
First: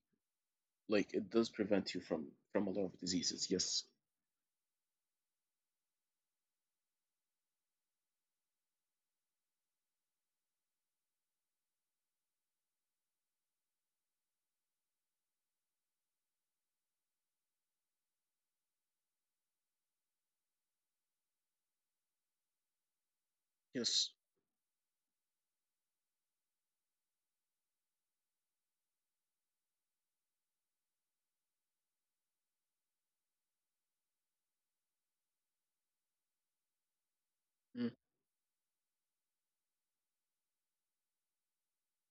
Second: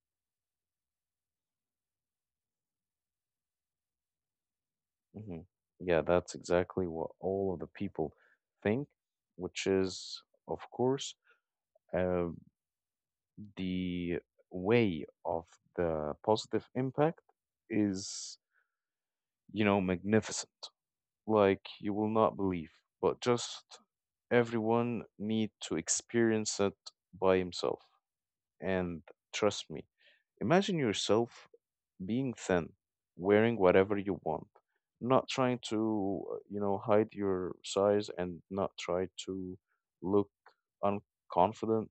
[SPEAKER 2] like it does prevent you from a lot of diseases. Yes,
[SPEAKER 1] Hmm. Yeah, that's exactly what all of the people think, which is, of course, uh, the way of the positive impact is, magnificent. Like you will not believe, but just
[SPEAKER 2] yes.
[SPEAKER 1] everyone need to experience it by himself. And trust me, imagine yourself being thin, wearing whatever you want, not trying to, hide your
[SPEAKER 2] Mm.
[SPEAKER 1] size and not try to look unconfident,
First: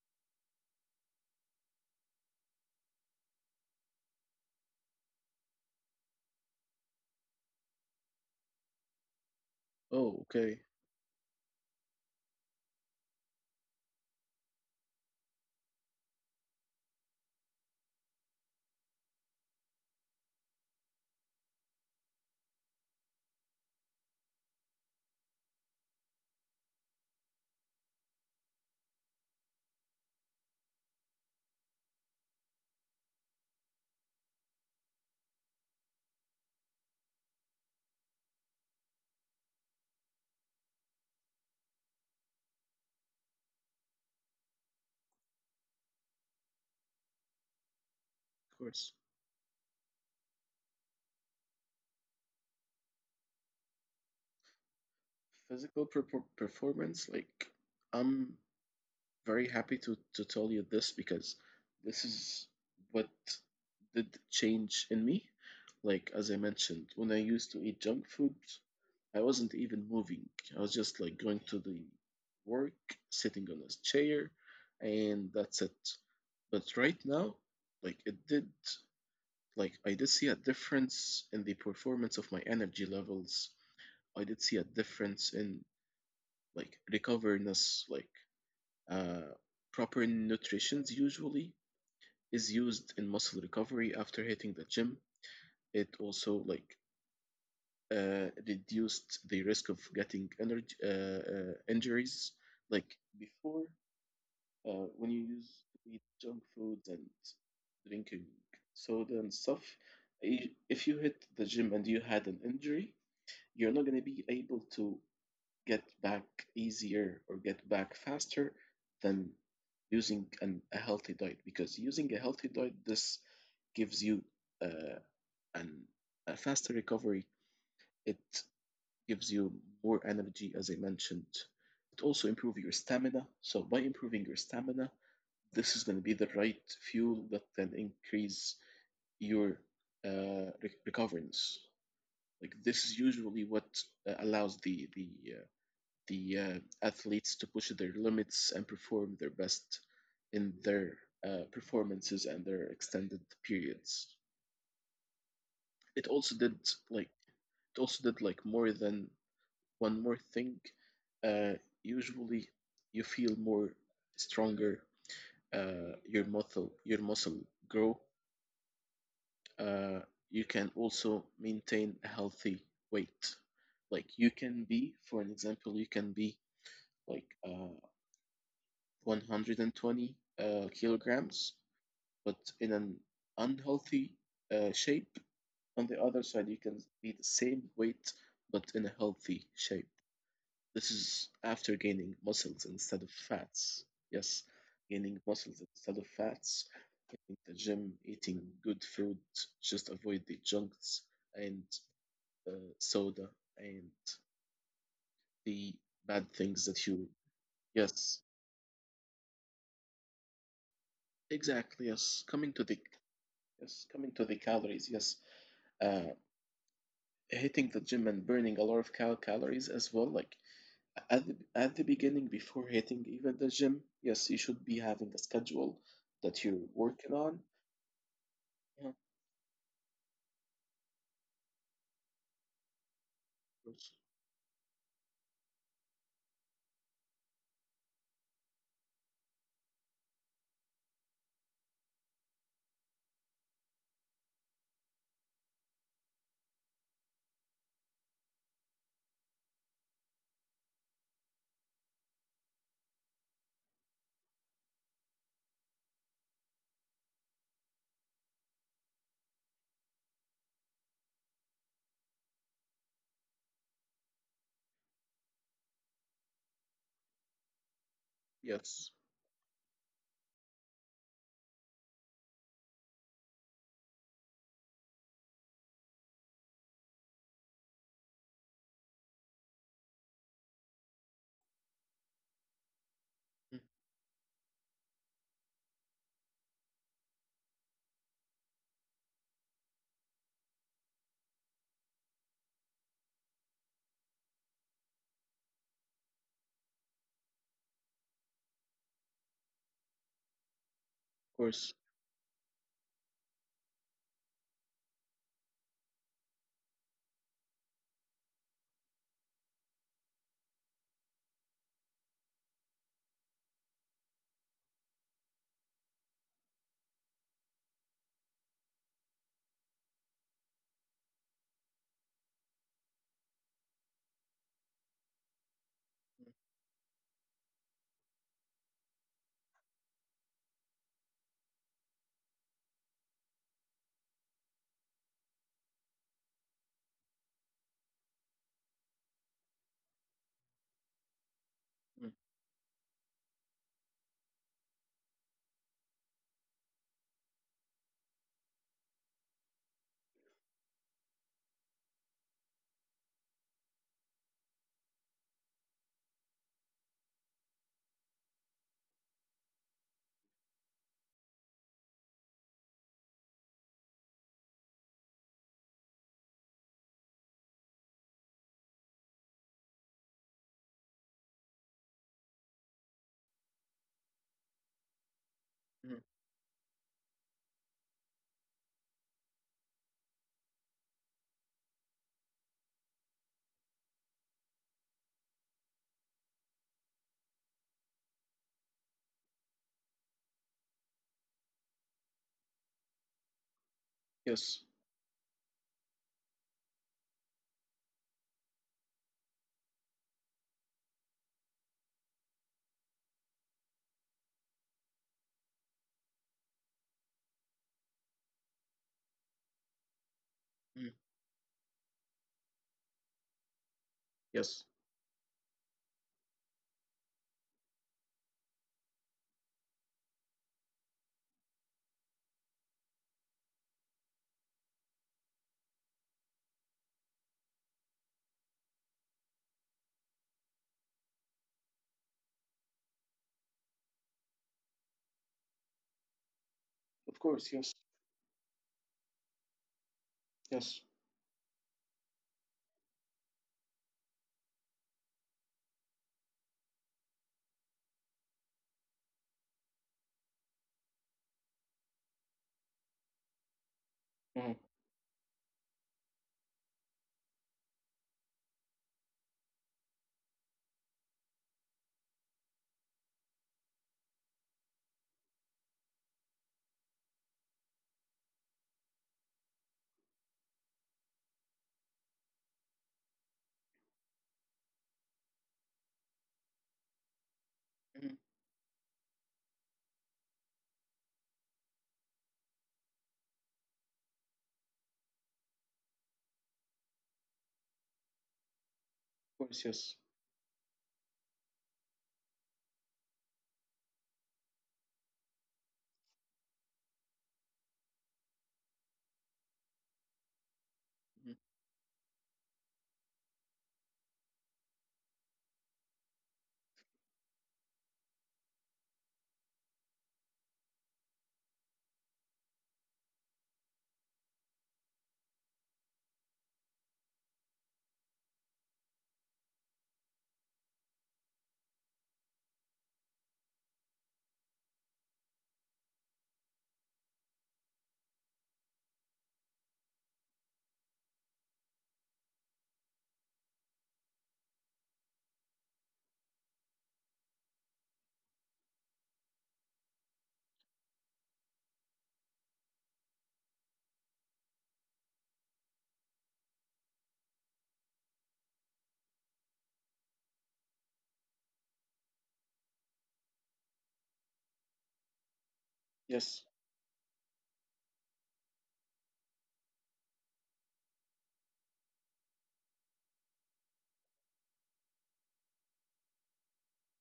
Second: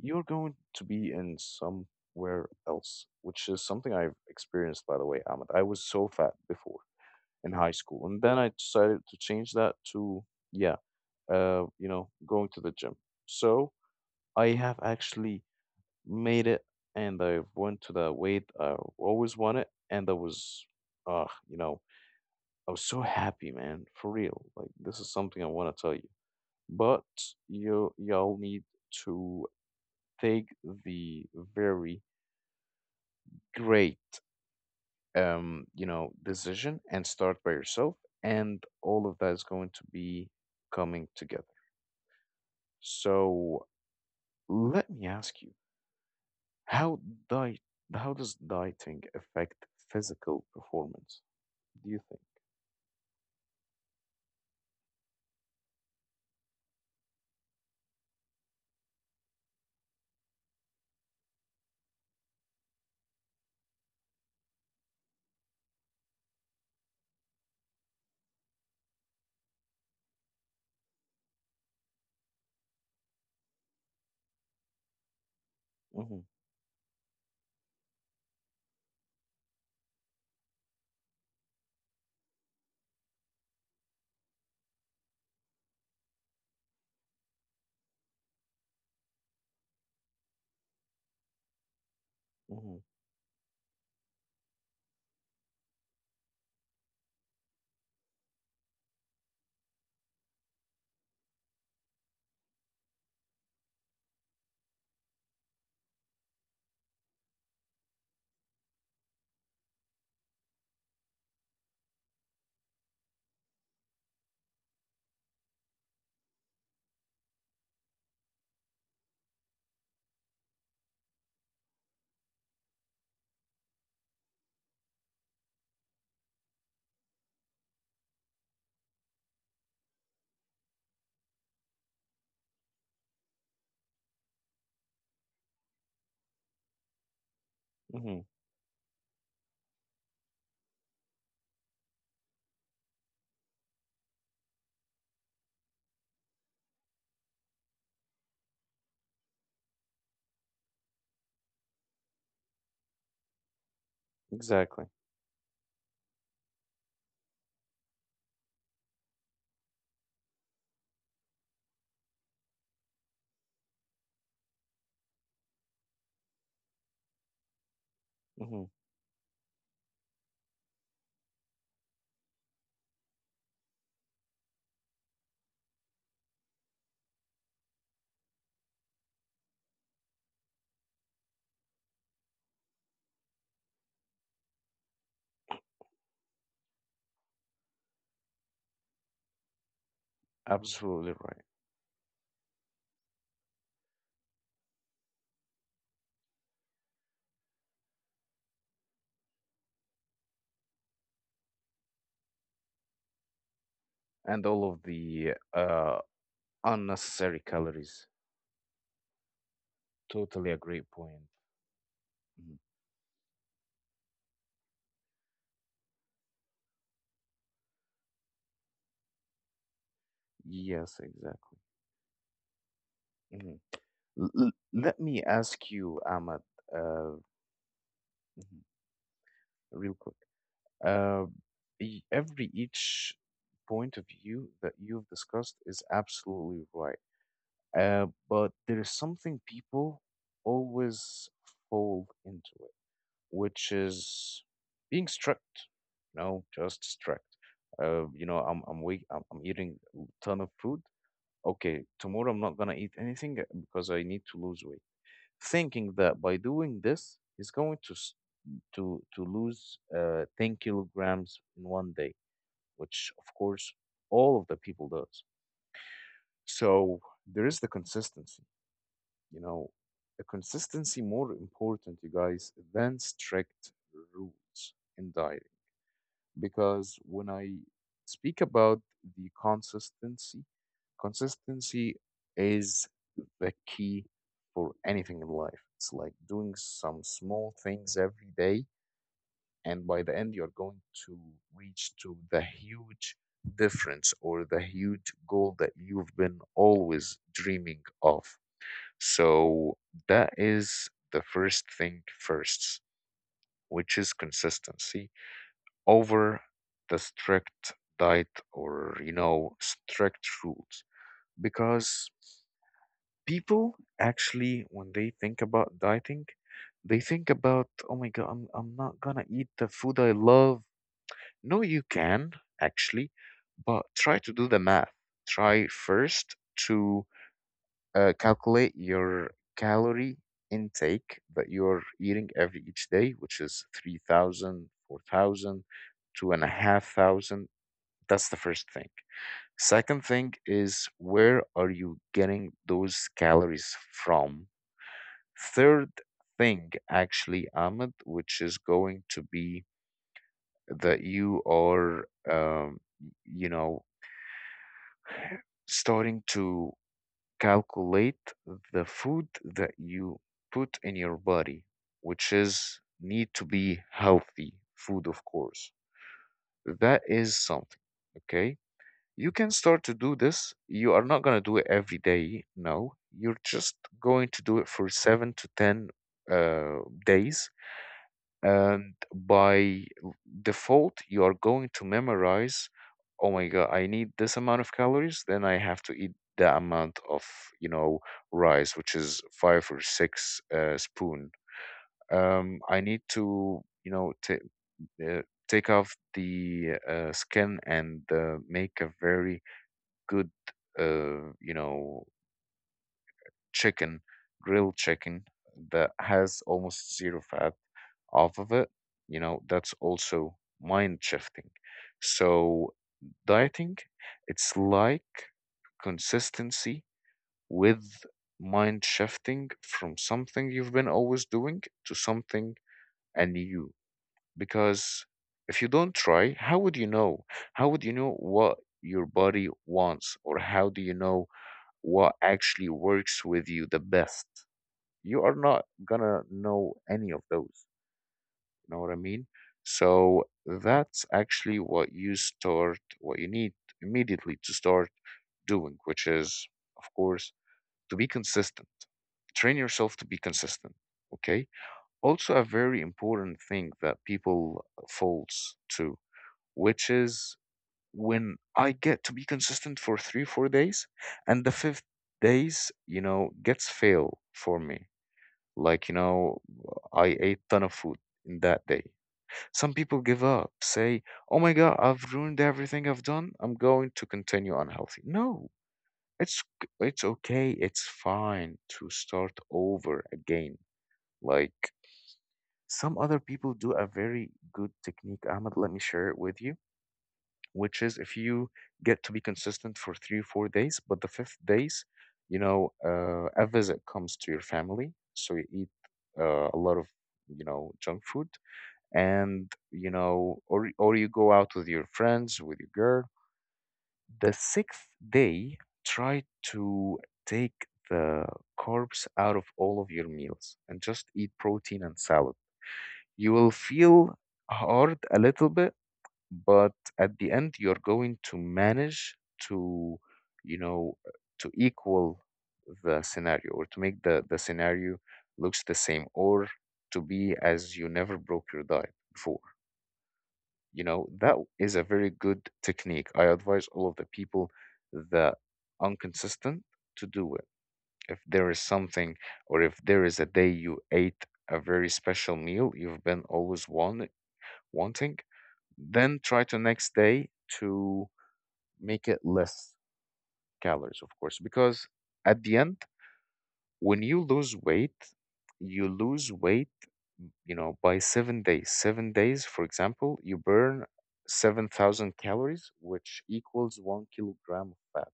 [SPEAKER 1] you're going to be in somewhere else, which is something I've experienced, by the way, Ahmed. I was so fat before in high school, and then I decided to change that
[SPEAKER 2] Oh,
[SPEAKER 1] to,
[SPEAKER 2] okay, of
[SPEAKER 1] yeah, going to the gym. So I have actually made it and I went to the weight I always wanted, and I was uh you know I was so happy, man, for real. Like this is something I want to tell you, but you y'all need to take the very great decision and start by yourself, and all of that is going to be coming together. So let me ask you, how diet how does
[SPEAKER 2] course.
[SPEAKER 1] dieting affect physical performance? Do you
[SPEAKER 2] Performance, like I'm very happy to tell you this, because this is what did change in me. Like as I mentioned, when I used to eat junk food, I wasn't even moving. I was just like going to the work, sitting on a chair, and that's it.
[SPEAKER 1] think? Mm-hmm,
[SPEAKER 2] But right now, like it did like I did see a difference in the performance of my energy levels. I did see a difference in like recoverness, like uh, proper nutrition usually is used in
[SPEAKER 1] mm-hmm,
[SPEAKER 2] muscle recovery after hitting the gym. It also like reduced the risk of getting energy injuries. Like before, when you use eat junk foods and drinking soda and stuff, if you hit the gym and you had an injury, you're not going to be able to get back easier or get back faster than using a healthy diet, because using a healthy diet, this gives you uh, an, a faster recovery. It gives you more energy, as I mentioned. It also improves your stamina, so by improving your stamina, this is going to be the right fuel that can increase
[SPEAKER 1] mm-hmm.
[SPEAKER 2] your uh, recoverance. Like this is usually what allows uh, the athletes to push their limits and perform their best in their performances and their extended periods. It
[SPEAKER 1] Exactly.
[SPEAKER 2] also did like more than one more thing. Uh, Usually, you feel more stronger. Your muscle grow. Uh,
[SPEAKER 1] Mm-hmm.
[SPEAKER 2] you can also maintain a healthy weight. Like you can be, for an example, you can be like 120 kilograms, but in an unhealthy shape. On the other side, you can be the same weight, but in a healthy shape. This is after
[SPEAKER 1] Absolutely
[SPEAKER 2] gaining
[SPEAKER 1] right.
[SPEAKER 2] muscles instead of fats. Yes, gaining muscles instead of fats, in the gym, eating good food, just avoid the junks and soda and
[SPEAKER 1] And all of
[SPEAKER 2] the
[SPEAKER 1] the
[SPEAKER 2] bad things that you.
[SPEAKER 1] unnecessary
[SPEAKER 2] Yes,
[SPEAKER 1] calories. Totally a great point.
[SPEAKER 2] exactly. Yes,
[SPEAKER 1] Mhm.
[SPEAKER 2] coming to the calories. Yes, uh, hitting the gym and burning a lot of calories as well. Like at the,
[SPEAKER 1] Yes,
[SPEAKER 2] at the
[SPEAKER 1] exactly.
[SPEAKER 2] beginning, before hitting even the gym,
[SPEAKER 1] Mhm.
[SPEAKER 2] yes, you should be having a
[SPEAKER 1] Let
[SPEAKER 2] schedule
[SPEAKER 1] me ask
[SPEAKER 2] that you're
[SPEAKER 1] you, Ahmad.
[SPEAKER 2] working on.
[SPEAKER 1] uh,
[SPEAKER 2] Yeah, of
[SPEAKER 1] mhm, real quick. Uh, every each
[SPEAKER 2] course.
[SPEAKER 1] point of view that you've discussed is absolutely right. But there is something people always fall into, which is being strict. No, just strict. You know, I'm eating a ton of food. Okay, tomorrow I'm not gonna eat anything because I need to lose weight. Thinking that by doing this, he's going to to lose 10 kilograms in one day, which of course all of the people does. So there is the
[SPEAKER 2] Yes.
[SPEAKER 1] consistency. You know, the consistency more important, you guys, than strict rules in diet. Because when I speak about the consistency, consistency
[SPEAKER 2] Mm,
[SPEAKER 1] is the key for anything in life. It's like doing some small things every day, and by the end, you're going to reach to the huge difference or the huge goal that you've been always dreaming of. So that
[SPEAKER 2] of course.
[SPEAKER 1] is the first thing first, which is consistency over the strict diet or strict rules because people actually when they think about dieting they think about, oh my god, I'm not gonna eat the food I love. No, you can actually, but try to do the math. Try first to calculate your calorie intake that you're eating every each day, which is three thousand, four thousand, two and a half thousand. That's the first thing. Second thing is,
[SPEAKER 2] Mm.
[SPEAKER 1] where are you getting those calories from? Third thing, actually, Ahmed, which is going to be that you are, you know, starting to calculate the food that you put in your body, which is need to be healthy food, of course. That is something, okay? You can start to do this. You are not going to do it every day. No, you're just going to do it
[SPEAKER 2] Mhm.
[SPEAKER 1] for seven to 10 uh, days. And by default, you are going to memorize, oh my God, I need this amount of calories. Then I have to eat the amount of, you know, rice, which is five or six spoon. I need
[SPEAKER 2] Yes.
[SPEAKER 1] to, ta uh, take off the skin and make a very good, uh, you know, chicken, grilled chicken that has almost zero fat off of it. You know,
[SPEAKER 2] Mm,
[SPEAKER 1] that's also mind shifting. So
[SPEAKER 2] yes,
[SPEAKER 1] dieting, it's like consistency with mind shifting from something you've been always doing to something anew. Because if you don't try, how would you know? How would you know what your body wants, or how do you know what actually works with you the best? You are not
[SPEAKER 2] of course.
[SPEAKER 1] gonna
[SPEAKER 2] Yes,
[SPEAKER 1] know any of those. You know what I mean?
[SPEAKER 2] yes.
[SPEAKER 1] So that's actually what you start, what you need immediately to start doing, which is, of course, to be consistent. Train yourself to be consistent. Okay. Also, a very
[SPEAKER 2] Mhm.
[SPEAKER 1] important thing that people falls to, which is, when I get to be consistent for three, 4 days, and the fifth days, you know, gets fail for me. Like, you know, I ate ton of food in that day. Some people give up, say, "Oh my God, I've ruined everything I've done. I'm going to continue unhealthy." No,
[SPEAKER 2] Mhm, of
[SPEAKER 1] it's okay. It's fine to start over again. Like, some other people do a very good technique. Ahmed, let me share it with you, which is,
[SPEAKER 2] course.
[SPEAKER 1] if
[SPEAKER 2] Yes.
[SPEAKER 1] you get to be consistent for 3 or 4 days, but the fifth days, you know, a visit comes to your family, so you eat a lot of, you know, junk food, and
[SPEAKER 2] Mhm,
[SPEAKER 1] you know, or you go out with your friends, with your girl. The sixth day, try to take the carbs out of all of your meals and just eat protein and salad. You will feel hard a little bit, but at the end you're going to manage to, you know uh, to equal the scenario, or to make the scenario looks the same, or to be as you never broke your diet before. You know, that is a very good technique. I advise all of the people that inconsistent to do it. If there is something, or if there is a day you ate a very special meal you've been always wanting, then try to next day to make it less calories, of course, because at the end, when you lose
[SPEAKER 2] yes.
[SPEAKER 1] weight, you lose weight, you know, by 7 days. 7 days, for example, you burn 7,000 calories, which equals 1 kilogram of fat.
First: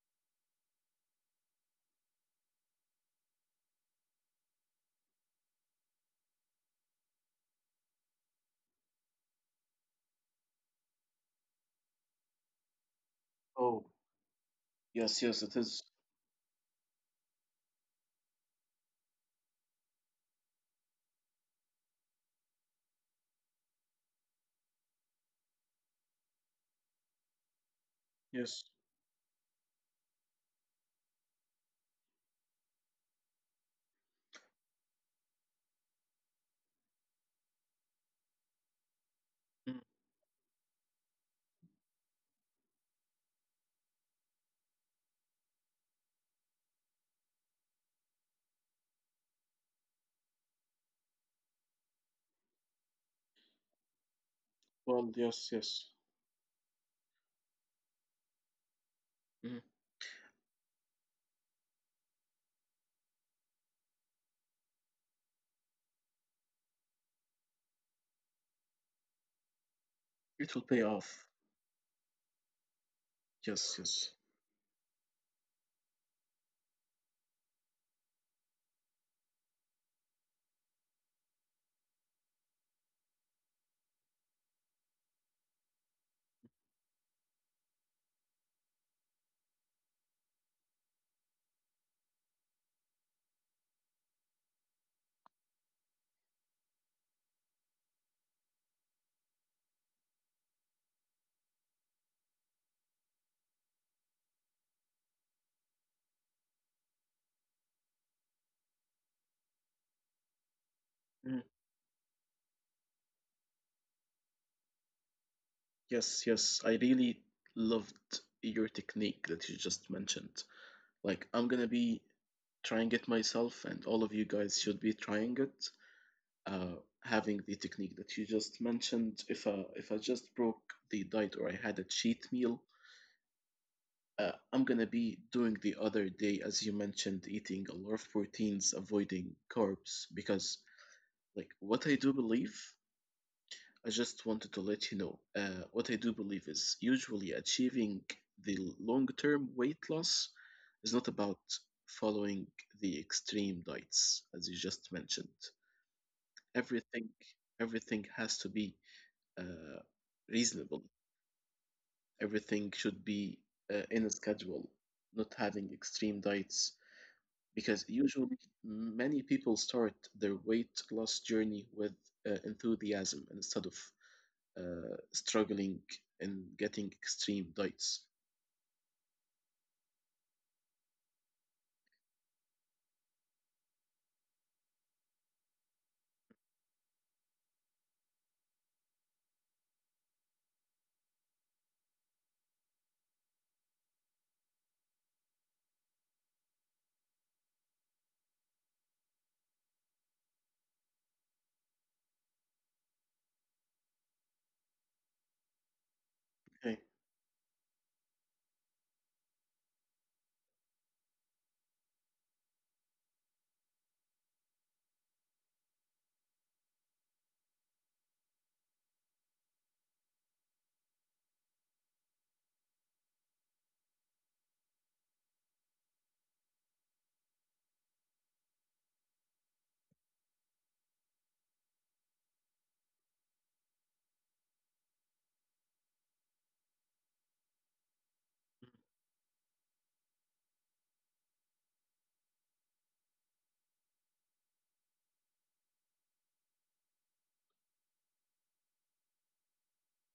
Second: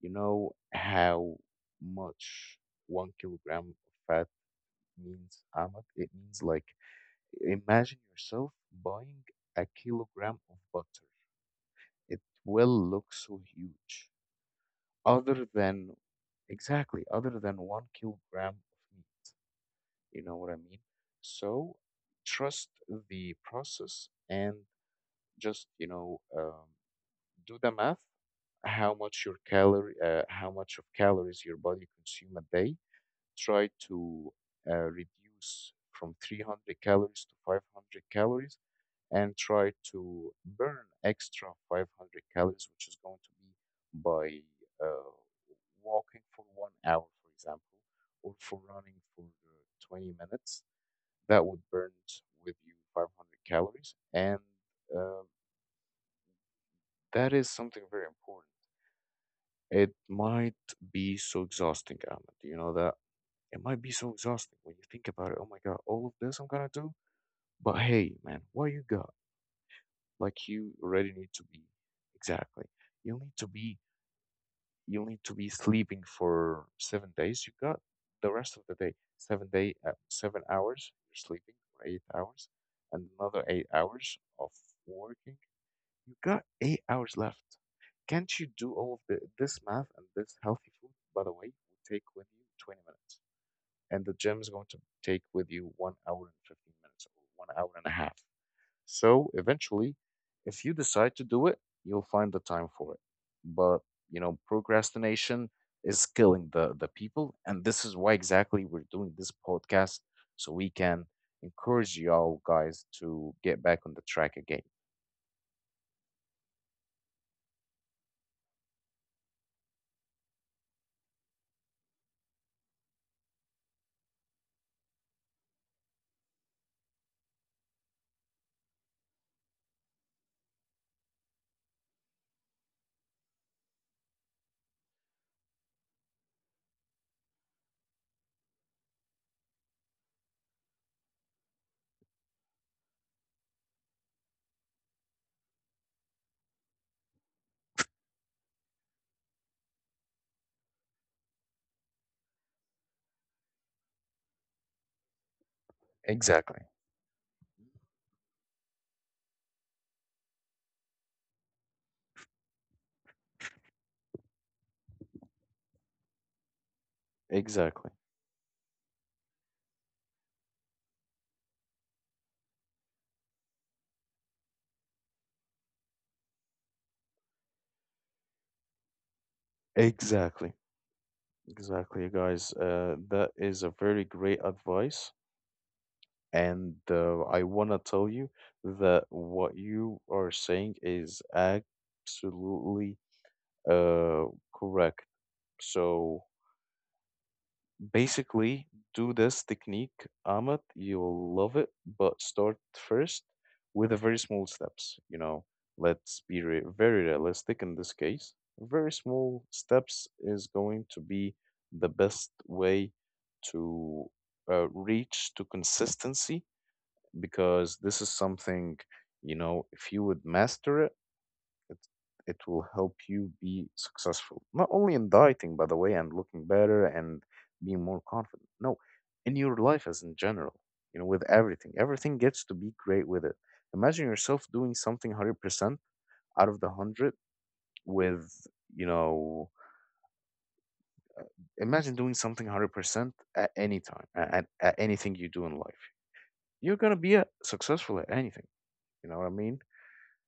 [SPEAKER 1] You know how much 1 kilogram of fat means, Ahmad? It means like, imagine yourself buying a kilogram of butter. It will look so
[SPEAKER 2] Oh,
[SPEAKER 1] huge.
[SPEAKER 2] yes, yes.
[SPEAKER 1] Other
[SPEAKER 2] It is.
[SPEAKER 1] than, exactly, other than 1 kilogram of meat. You know what I mean? So trust the process and just, do the math.
[SPEAKER 2] Yes.
[SPEAKER 1] How much of calories your body consume a day? Try to reduce from 300 calories to 500 calories, and try
[SPEAKER 2] Mm.
[SPEAKER 1] to burn extra 500 calories, which is going to be by uh, walking for 1 hour, for example, or for running for 20 minutes. That would burn with you 500 calories. And
[SPEAKER 2] Well,
[SPEAKER 1] uh,
[SPEAKER 2] yes, yes.
[SPEAKER 1] that is something very important.
[SPEAKER 2] Mhm.
[SPEAKER 1] It might be so exhausting, Ahmed. You know that? It might be so exhausting when you think about it. Oh my God, all of this I'm gonna do? But hey, man, what you got? Like,
[SPEAKER 2] It will
[SPEAKER 1] you
[SPEAKER 2] pay
[SPEAKER 1] already
[SPEAKER 2] off.
[SPEAKER 1] need to be, exactly. You need to
[SPEAKER 2] Yes,
[SPEAKER 1] be,
[SPEAKER 2] yes.
[SPEAKER 1] you need to be sleeping for 7 days. You got the rest of the day. 7 hours you're sleeping, for 8 hours, and another 8 hours of working. You got 8 hours left. Can't you do all of this math? And this healthy food, by the way, will take with you 20 minutes. And the gym is going to take with you 1 hour and 15 minutes, or 1 hour and a half. So eventually, if you decide to do it, you'll find the time for it. But, you know, procrastination is killing the people. And this is why exactly we're doing this podcast, so we can encourage y'all guys to get back on the track again.
[SPEAKER 2] Yes, yes, I really loved your technique that you just mentioned. Like, I'm gonna be trying it myself, and all of you guys should be trying it. Uh, Having the technique that you just mentioned, if I just broke the diet or I had a cheat meal, I'm gonna be doing the other day, as you mentioned, eating a lot of proteins, avoiding carbs, because, like, what I do believe I just wanted to let you know, what I do believe is, usually, achieving the long term weight loss is not about following the extreme diets, as you just mentioned.
[SPEAKER 1] Exactly.
[SPEAKER 2] Everything, everything has to be uh, reasonable. Everything should be in a schedule, not having extreme diets. Because
[SPEAKER 1] Exactly.
[SPEAKER 2] usually many people start their weight loss journey with enthusiasm, instead of struggling and getting extreme diets.
[SPEAKER 1] Exactly. Exactly, guys. That is a very great advice. And I want to tell you that what you are saying is absolutely uh, correct. So basically, do this technique, Ahmed. You'll love it, but start first with a very small steps. You know, let's be
[SPEAKER 2] Okay,
[SPEAKER 1] very realistic in this case. Very small steps is going to be the best way to reach to consistency, because this is something, you know, if you would master it, it, it will help you be successful. Not only in dieting, by the way, and looking better and being more confident. No, in your life as in general, you know, with everything. Everything gets to be great with it. Imagine yourself doing something 100% out of the 100 with, you know, imagine doing something 100% at any time, at anything you do in life. You're going to be a successful at anything. You know what I mean?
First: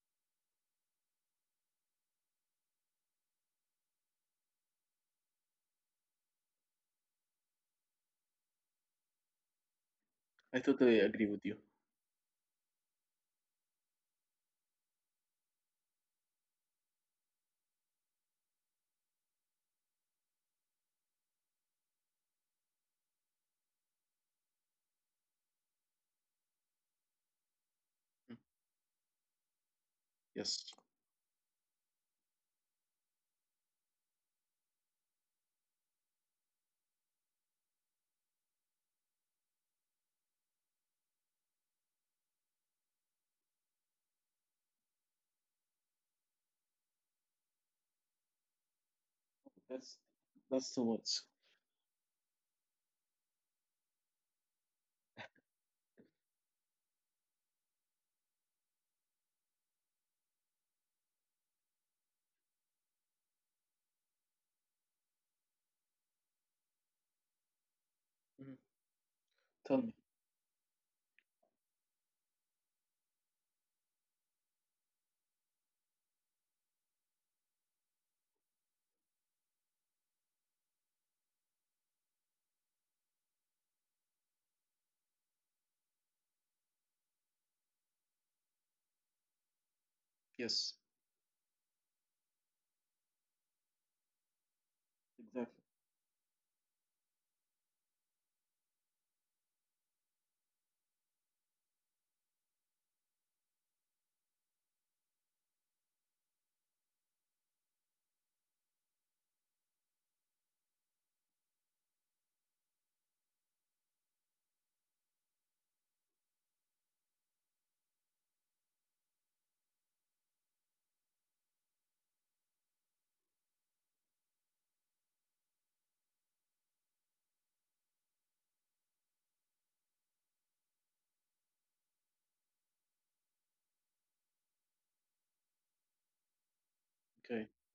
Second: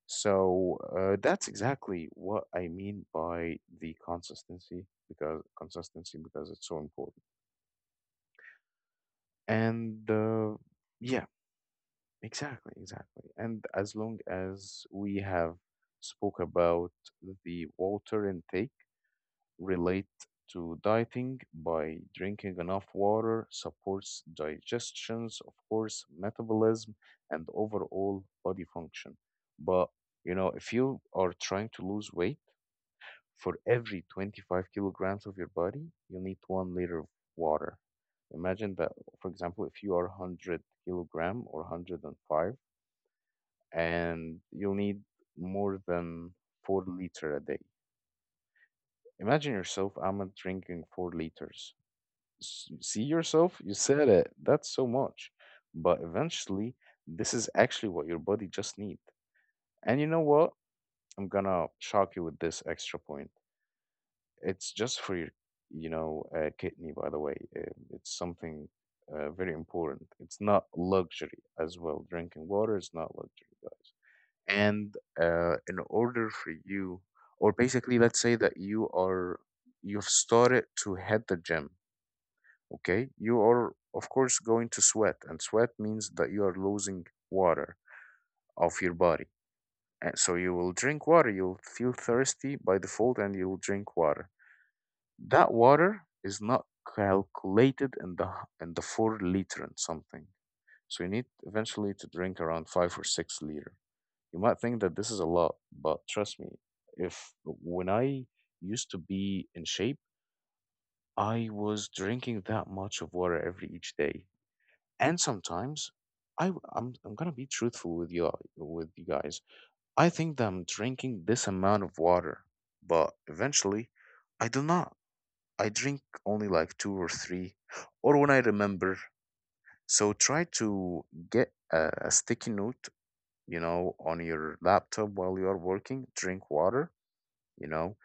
[SPEAKER 1] So that's exactly what I mean by the consistency, because consistency, because it's so important. And
[SPEAKER 2] I totally
[SPEAKER 1] yeah,
[SPEAKER 2] agree with you.
[SPEAKER 1] exactly, exactly. And as long as we have spoke about the water intake relate to dieting, by drinking enough water supports digestions, of course, metabolism and overall
[SPEAKER 2] Mm.
[SPEAKER 1] body function. But you know, if
[SPEAKER 2] Yes.
[SPEAKER 1] you are trying to lose weight, for every 25 kilograms of your body, you need 1 liter of water. Imagine that, for example, if you are 100 kilogram or 105, and you'll need more than 4 liter a day. Imagine yourself,
[SPEAKER 2] That's
[SPEAKER 1] I'm drinking
[SPEAKER 2] that's too
[SPEAKER 1] 4
[SPEAKER 2] much.
[SPEAKER 1] liters. See yourself? You said it. That's so much. But eventually, this is actually what your body just needs. And you know what? I'm gonna shock you with this extra point. It's just for your, you know, kidney, by the way. It's something
[SPEAKER 2] Mhm.
[SPEAKER 1] very
[SPEAKER 2] Tell
[SPEAKER 1] important.
[SPEAKER 2] me.
[SPEAKER 1] It's not luxury as well. Drinking water is not luxury, guys. And in order for you, or basically, let's say that you are, you've started to hit the gym, okay? You are, of course, going to sweat, and sweat means that you are losing water off your body. And so you will
[SPEAKER 2] Yes.
[SPEAKER 1] drink water, you'll feel thirsty by default, and you'll drink water. That
[SPEAKER 2] Exactly.
[SPEAKER 1] water is not calculated in in the 4 liter and something. So you need eventually to drink around 5 or 6 liter. You might think that this is a lot, but trust me, if when I used to be in shape, I was drinking that much of water every each day. And sometimes I'm gonna be truthful with with you guys. I think that I'm drinking this amount of water, but eventually I do not. I drink only like two or three, or when I remember. So try to get a sticky note, you know, on your laptop while you are working. Drink water, you
[SPEAKER 2] Okay.
[SPEAKER 1] know,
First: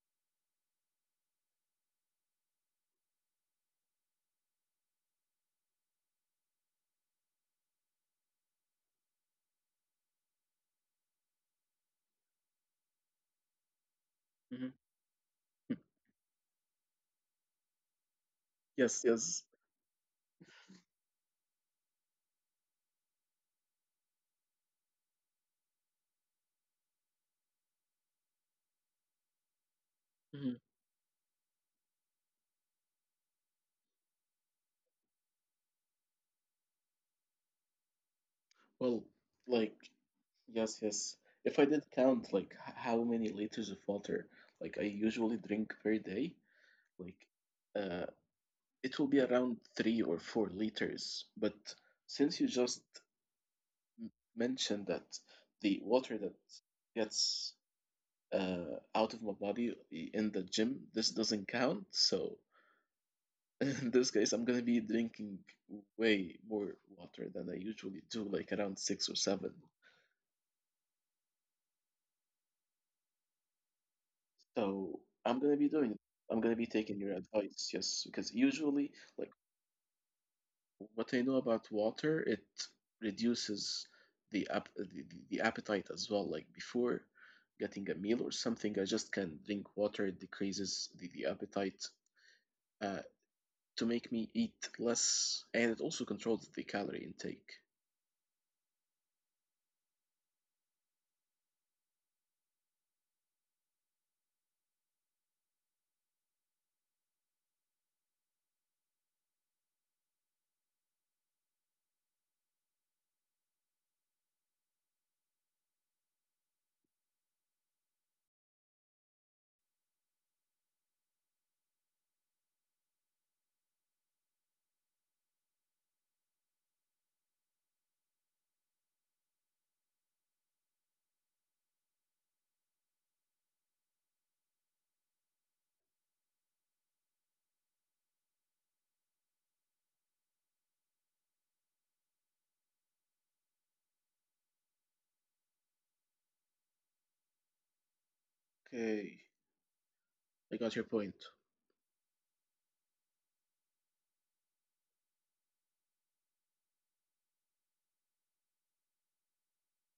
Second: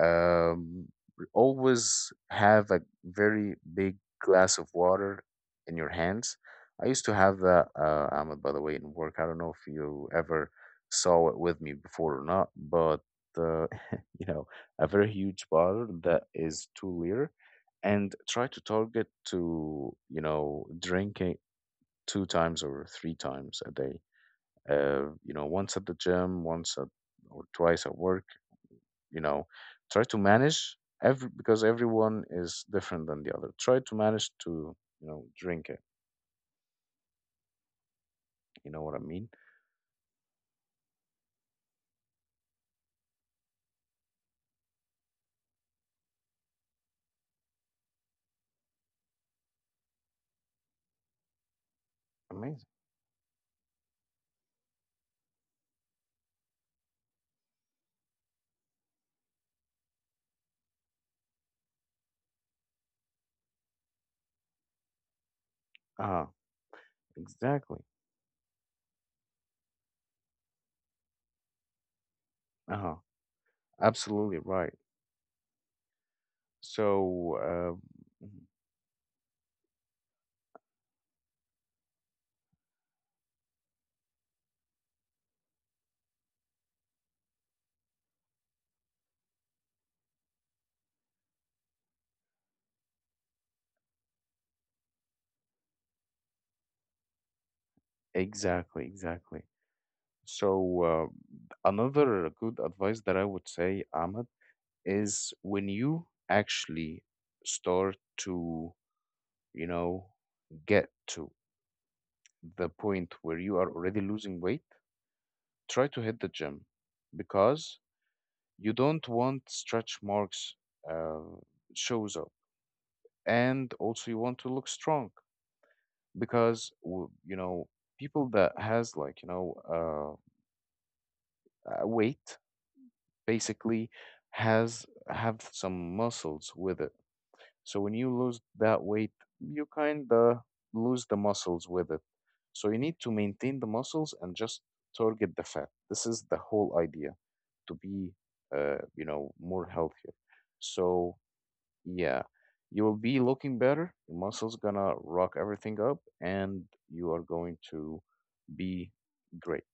[SPEAKER 1] um, always have a very big glass of water in your hands. I used to have that, Ahmed, by the way, in work. I don't know if you ever saw it with me before or not, but uh, you know,
[SPEAKER 2] Hmm.
[SPEAKER 1] a very huge bottle that is 2 liter, and try to target
[SPEAKER 2] Yes, yes.
[SPEAKER 1] to you know drink it two times or three times a day. Once at the gym, once at or twice at work, you know try to
[SPEAKER 2] Hmm.
[SPEAKER 1] manage every, because everyone is different than the other. Try to manage to drink it. You know what I
[SPEAKER 2] Well,
[SPEAKER 1] mean?
[SPEAKER 2] like, yes, yes. If I did count like how many liters of water like I usually drink per day, like uh, it will be around 3 or 4 liters. But since you
[SPEAKER 1] Amazing.
[SPEAKER 2] just m- mentioned that the water that gets out of my body in the gym, this doesn't count. So in this case, I'm gonna be drinking
[SPEAKER 1] Uh-huh.
[SPEAKER 2] way more water than I
[SPEAKER 1] Exactly.
[SPEAKER 2] usually do, like around six or seven.
[SPEAKER 1] Uh-huh. Absolutely right.
[SPEAKER 2] So I'm gonna be doing it. I'm gonna be taking your
[SPEAKER 1] So,
[SPEAKER 2] advice,
[SPEAKER 1] uh,
[SPEAKER 2] yes, because usually, like, what I know about water, it reduces the, ap- the appetite as well. Like before getting a meal or something, I just can drink water. It decreases the appetite, uh, to make me eat less, and it also controls the calorie intake.
[SPEAKER 1] exactly, exactly. So, uh, another good advice that I would say, Ahmed, is when you actually start to you know get to the point where you are already losing weight, try to hit the gym. Because you don't want stretch marks uh, shows up, and also you want to look strong. Because people that has, like, weight basically has have some muscles with it. So when you lose that weight, you kind of lose the muscles with it. So you need to maintain the muscles and just target the fat. This is the whole idea, to be
[SPEAKER 2] Okay,
[SPEAKER 1] more healthier.
[SPEAKER 2] I got your
[SPEAKER 1] So
[SPEAKER 2] point.
[SPEAKER 1] yeah, you will be looking better. Your muscles gonna rock everything up, and you are going to be great.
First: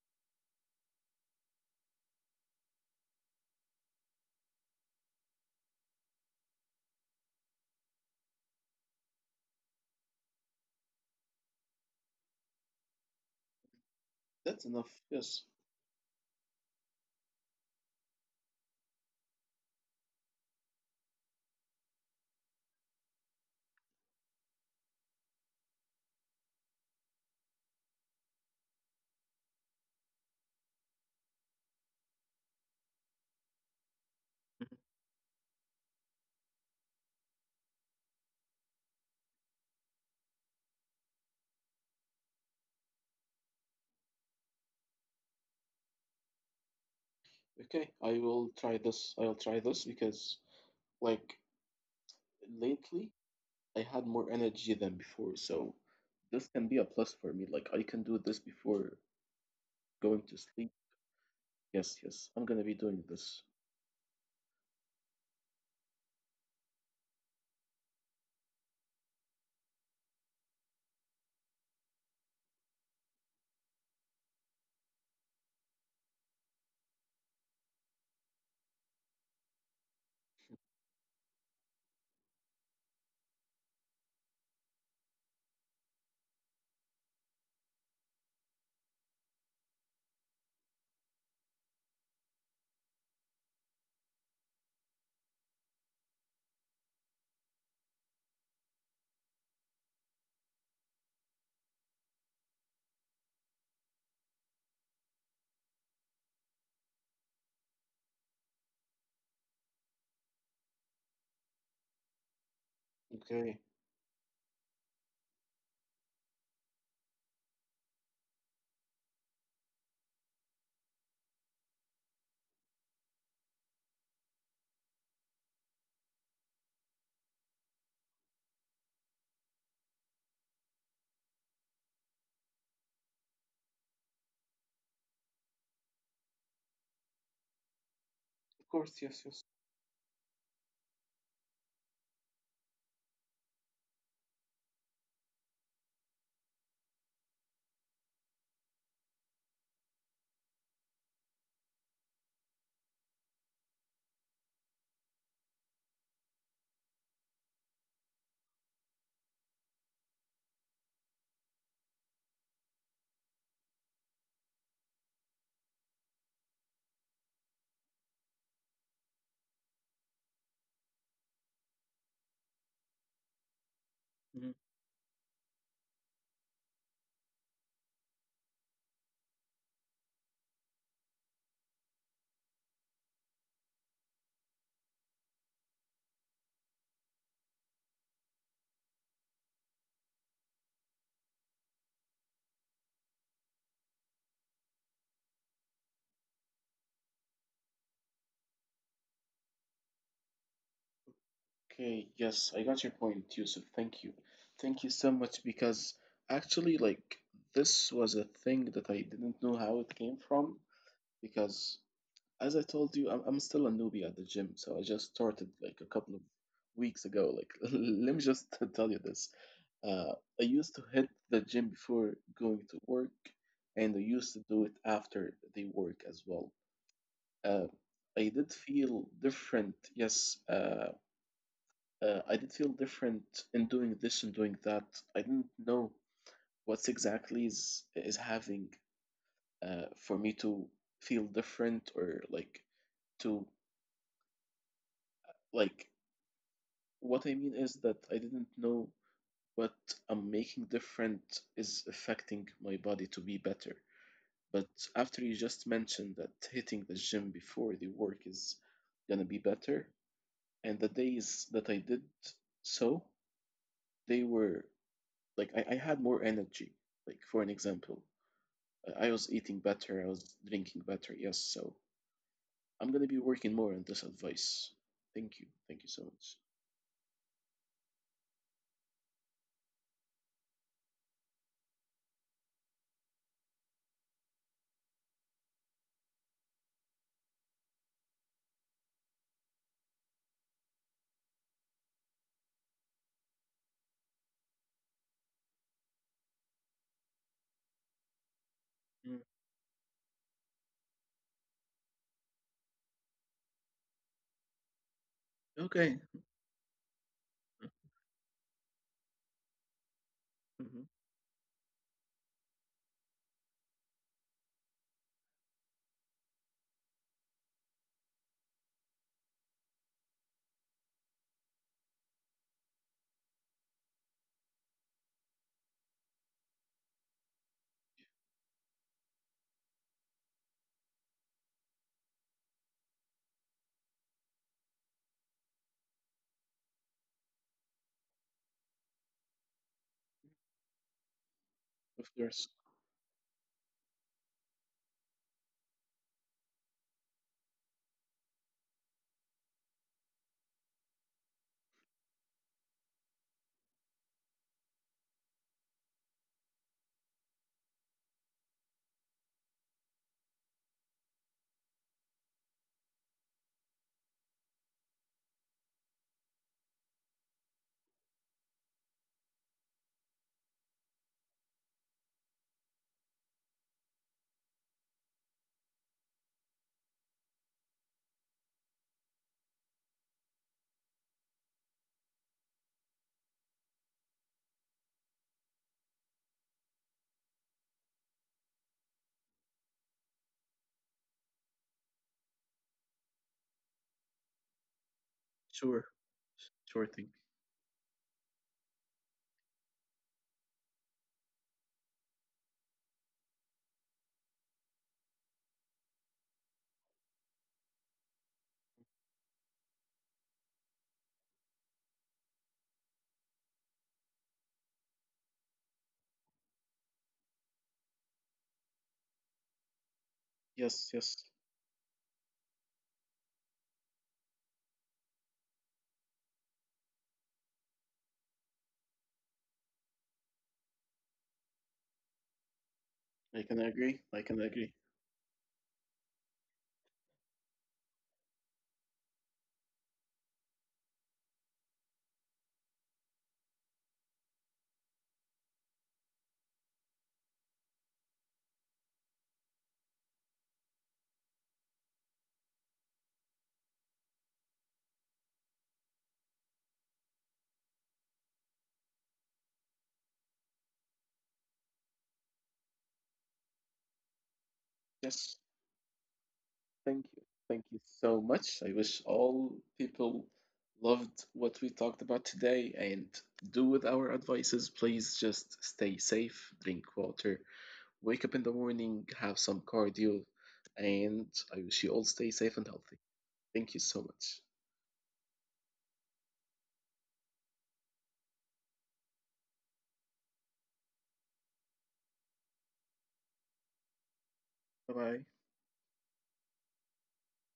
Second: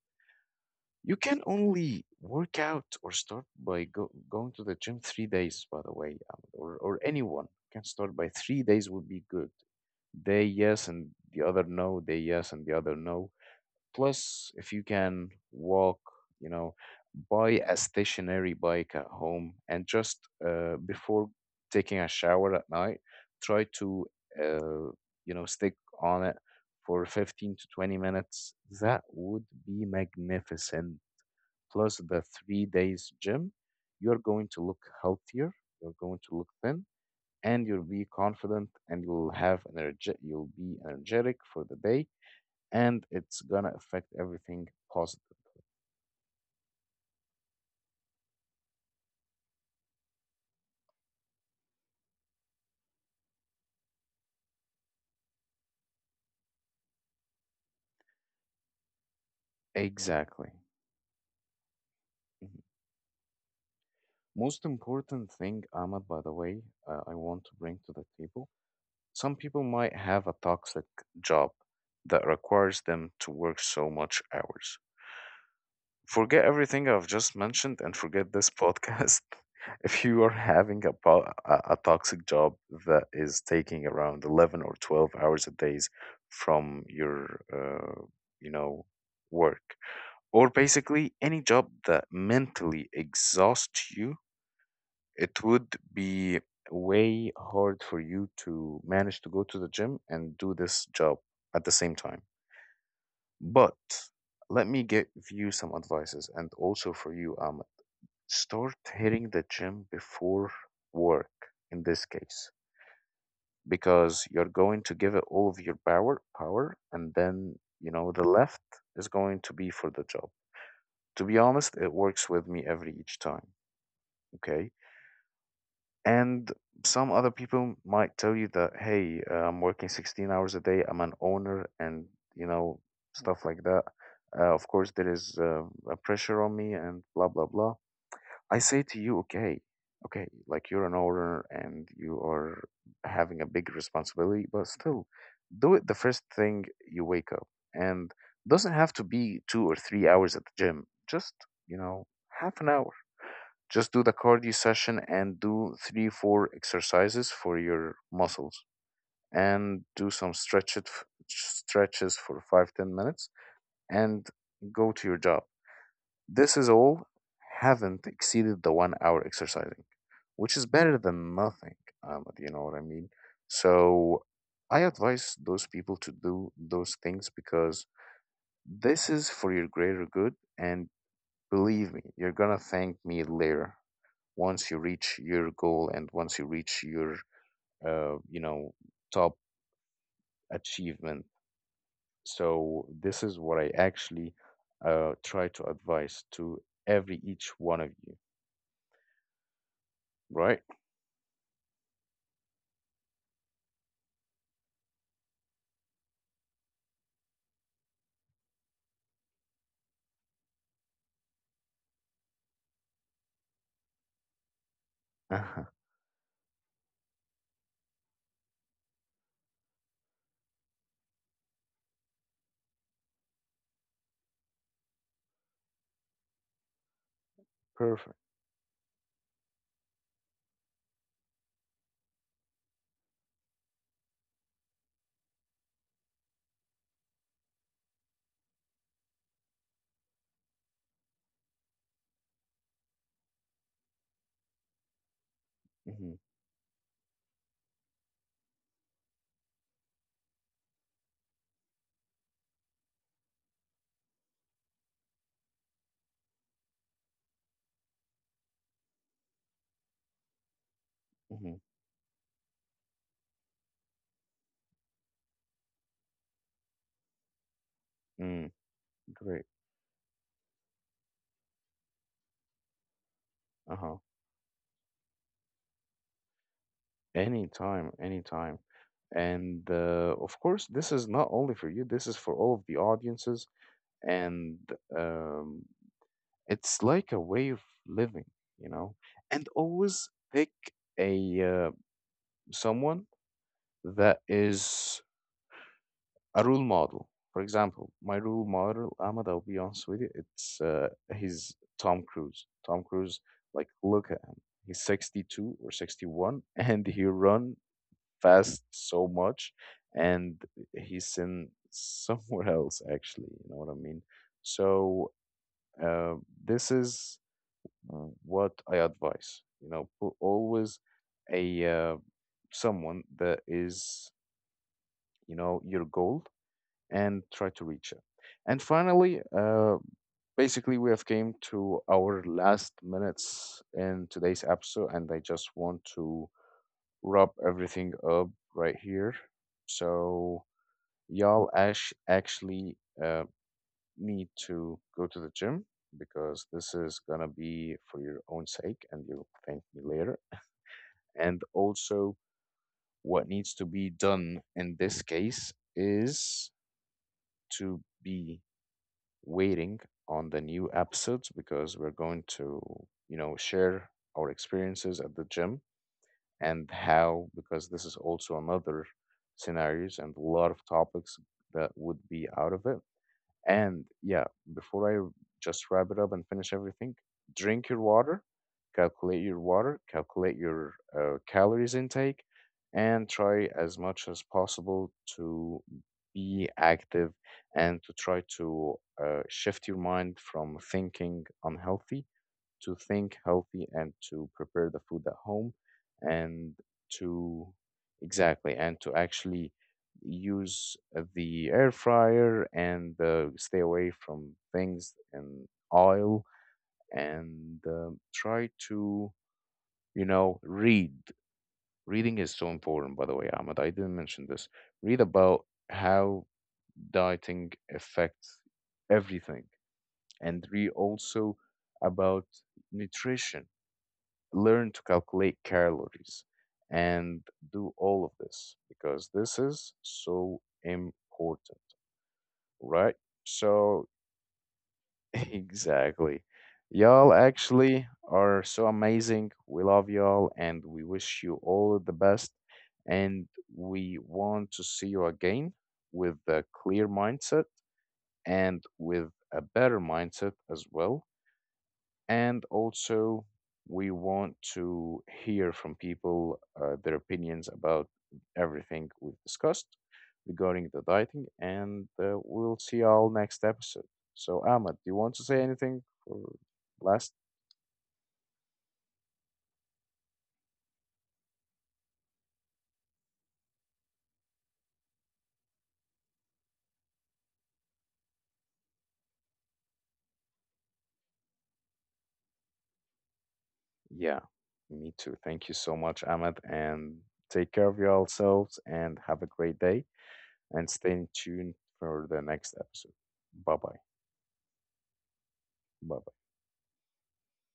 [SPEAKER 1] You can only work out or start by go going to the gym 3 days, by the way, or anyone can start by 3 days would be good. Day yes and the other no, day yes and the other no. Plus,
[SPEAKER 2] That's
[SPEAKER 1] if you
[SPEAKER 2] enough.
[SPEAKER 1] can
[SPEAKER 2] Yes.
[SPEAKER 1] walk, you know, buy a stationary bike at home. And just before taking a shower at night, try to uh, stick on it for 15 to 20 minutes. That would be magnificent. Plus, the 3 days gym, you're going to look healthier, you're going to look thin, and you'll be confident, and you'll have energy, you'll be energetic for the day, and it's gonna affect everything positive.
[SPEAKER 2] Okay, I will try this. I'll try this because, like, lately I had more energy than before, so this can be a plus for me. Like, I can do this before going to
[SPEAKER 1] Exactly.
[SPEAKER 2] sleep. Yes, yes. I'm gonna be
[SPEAKER 1] Mhm.
[SPEAKER 2] doing this.
[SPEAKER 1] Most important thing, Ahmad, by the way, I want to bring to the table. Some people might have a toxic job that requires them to work so much hours. Forget everything I've just mentioned, and forget this podcast. If you are having a toxic job that is taking around 11 or 12 hours a day from your you know, work, or basically any job that mentally exhausts you, it would be way hard for you to manage to go to the gym and do this job at the same time. But let me give you some advices, and also for you, start hitting the gym before work in this case,
[SPEAKER 2] Okay.
[SPEAKER 1] because you're going to give it all of your power, and then the left is going to be for the job. To be honest, it works with me every each time. Okay. And some other people might tell you that, hey, I'm working 16 hours a day. I'm an owner, and you know, stuff like that. Of course, there is a pressure on me, and blah, blah, blah.
[SPEAKER 2] Of
[SPEAKER 1] I say
[SPEAKER 2] course,
[SPEAKER 1] to
[SPEAKER 2] yes,
[SPEAKER 1] you,
[SPEAKER 2] yes.
[SPEAKER 1] okay, okay, like, you're an owner and you are having a big responsibility, but still do it the first thing you wake up. And doesn't have to be 2 or 3 hours at the gym. Just, you know, half an hour. Just do the cardio session and do three, four exercises for your muscles, and do some stretches for 5, 10 minutes, and go to your job. This is all. Haven't exceeded the 1 hour exercising, which is better than nothing. You know what I mean? So
[SPEAKER 2] Mhm.
[SPEAKER 1] I advise those people to do those things, because this is for your greater good. And believe me, you're going to thank me later, once you reach your goal and once you reach your uh, you know top achievement. So this is what I actually try to advise to every each one of you, right?
[SPEAKER 2] Okay, yes, I got your point, Yusuf. Thank you. Thank you so much, because actually, like, this was a thing that I didn't know how it came from because, as I told you, I'm still a newbie at the gym, so I just started like
[SPEAKER 1] Uh-huh.
[SPEAKER 2] a couple of weeks ago. Like, let me just tell you this. Uh, I used to hit the gym before going to work, and I used to do it after the work as well. uh, I
[SPEAKER 1] Perfect.
[SPEAKER 2] did feel different. Yes, I did feel different in doing this and doing that. I didn't know what's exactly is having, for me to feel different, or like to like,
[SPEAKER 1] Hmm.
[SPEAKER 2] what I mean is that I didn't know what I'm making different is affecting my body to be better. But after you just mentioned that hitting the gym before the work is gonna be better, and the
[SPEAKER 1] Hmm.
[SPEAKER 2] days that I did so, they were like, I had more energy. Like for an example,
[SPEAKER 1] Mm,
[SPEAKER 2] I
[SPEAKER 1] great.
[SPEAKER 2] was eating better, I was drinking better. Yes, so I'm gonna be working more on
[SPEAKER 1] Uh-huh.
[SPEAKER 2] this advice. Thank you so much.
[SPEAKER 1] Anytime, anytime. And of course, this is not only for you, this is for all of the audiences. And um, it's like a way of living, you know? And always pick a someone that is a role model. For example, my role model, Ahmed,
[SPEAKER 2] Mm.
[SPEAKER 1] I'll be honest with you, it's he's Tom Cruise. Tom Cruise, like, look at him. He's 62 or
[SPEAKER 2] Okay.
[SPEAKER 1] 61, and he run fast so much, and
[SPEAKER 2] Hmm.
[SPEAKER 1] he's in somewhere else, actually. You know what I mean? So uh, this is what I advise. Put always a someone that is, your goal, and try to reach it. And finally, basically, we have came to our last minutes in today's episode, and I just want to wrap everything up right here. So y'all ash
[SPEAKER 2] Of course.
[SPEAKER 1] actually uh, need to go to the gym, because this is gonna be for your own sake, and you'll thank me later. And also, what needs to be done in this case is to be waiting on the new episodes, because we're going to share our experiences at the gym and how, because this is also another scenarios and a lot of topics that would be out of it. And yeah, before I just wrap it up and finish everything, drink your water, calculate your water, calculate your calories intake, and try as much as possible to be active, and to try to shift your mind from thinking unhealthy to think healthy, and to prepare the food at home,
[SPEAKER 2] Sure.
[SPEAKER 1] and
[SPEAKER 2] Sure thing.
[SPEAKER 1] to, exactly, and to actually use the air fryer, and stay away from things and oil, and try to read. Reading is so important, by the way, Ahmed. I didn't mention this. Read about how dieting affects everything, and read
[SPEAKER 2] Yes, yes,
[SPEAKER 1] also about nutrition. Learn to calculate calories, and do all of this, because this is so important, right?
[SPEAKER 2] I can
[SPEAKER 1] So,
[SPEAKER 2] agree. I can agree.
[SPEAKER 1] exactly. Y'all actually are so amazing. We love y'all, and we wish you all the best. And we want to see you again with a clear mindset and with a better mindset as well. And also, we want to hear from people, their opinions about everything we've discussed regarding the dieting. And we'll see y'all next episode. So, Ahmed, do you want to
[SPEAKER 2] Yes.
[SPEAKER 1] say anything for
[SPEAKER 2] Thank
[SPEAKER 1] last?
[SPEAKER 2] you. Thank you so much. I wish all people loved what we talked about today and do with our advices. Please just stay safe, drink water, wake up in the morning, have some cardio, and I wish you all stay safe and healthy. Thank you so
[SPEAKER 1] Yeah,
[SPEAKER 2] much.
[SPEAKER 1] me too. Thank you so much, Ahmed. And take care of yourselves, and have a great day. And stay tuned for the next episode. Bye bye.
[SPEAKER 2] Bye bye.
[SPEAKER 1] Bye bye.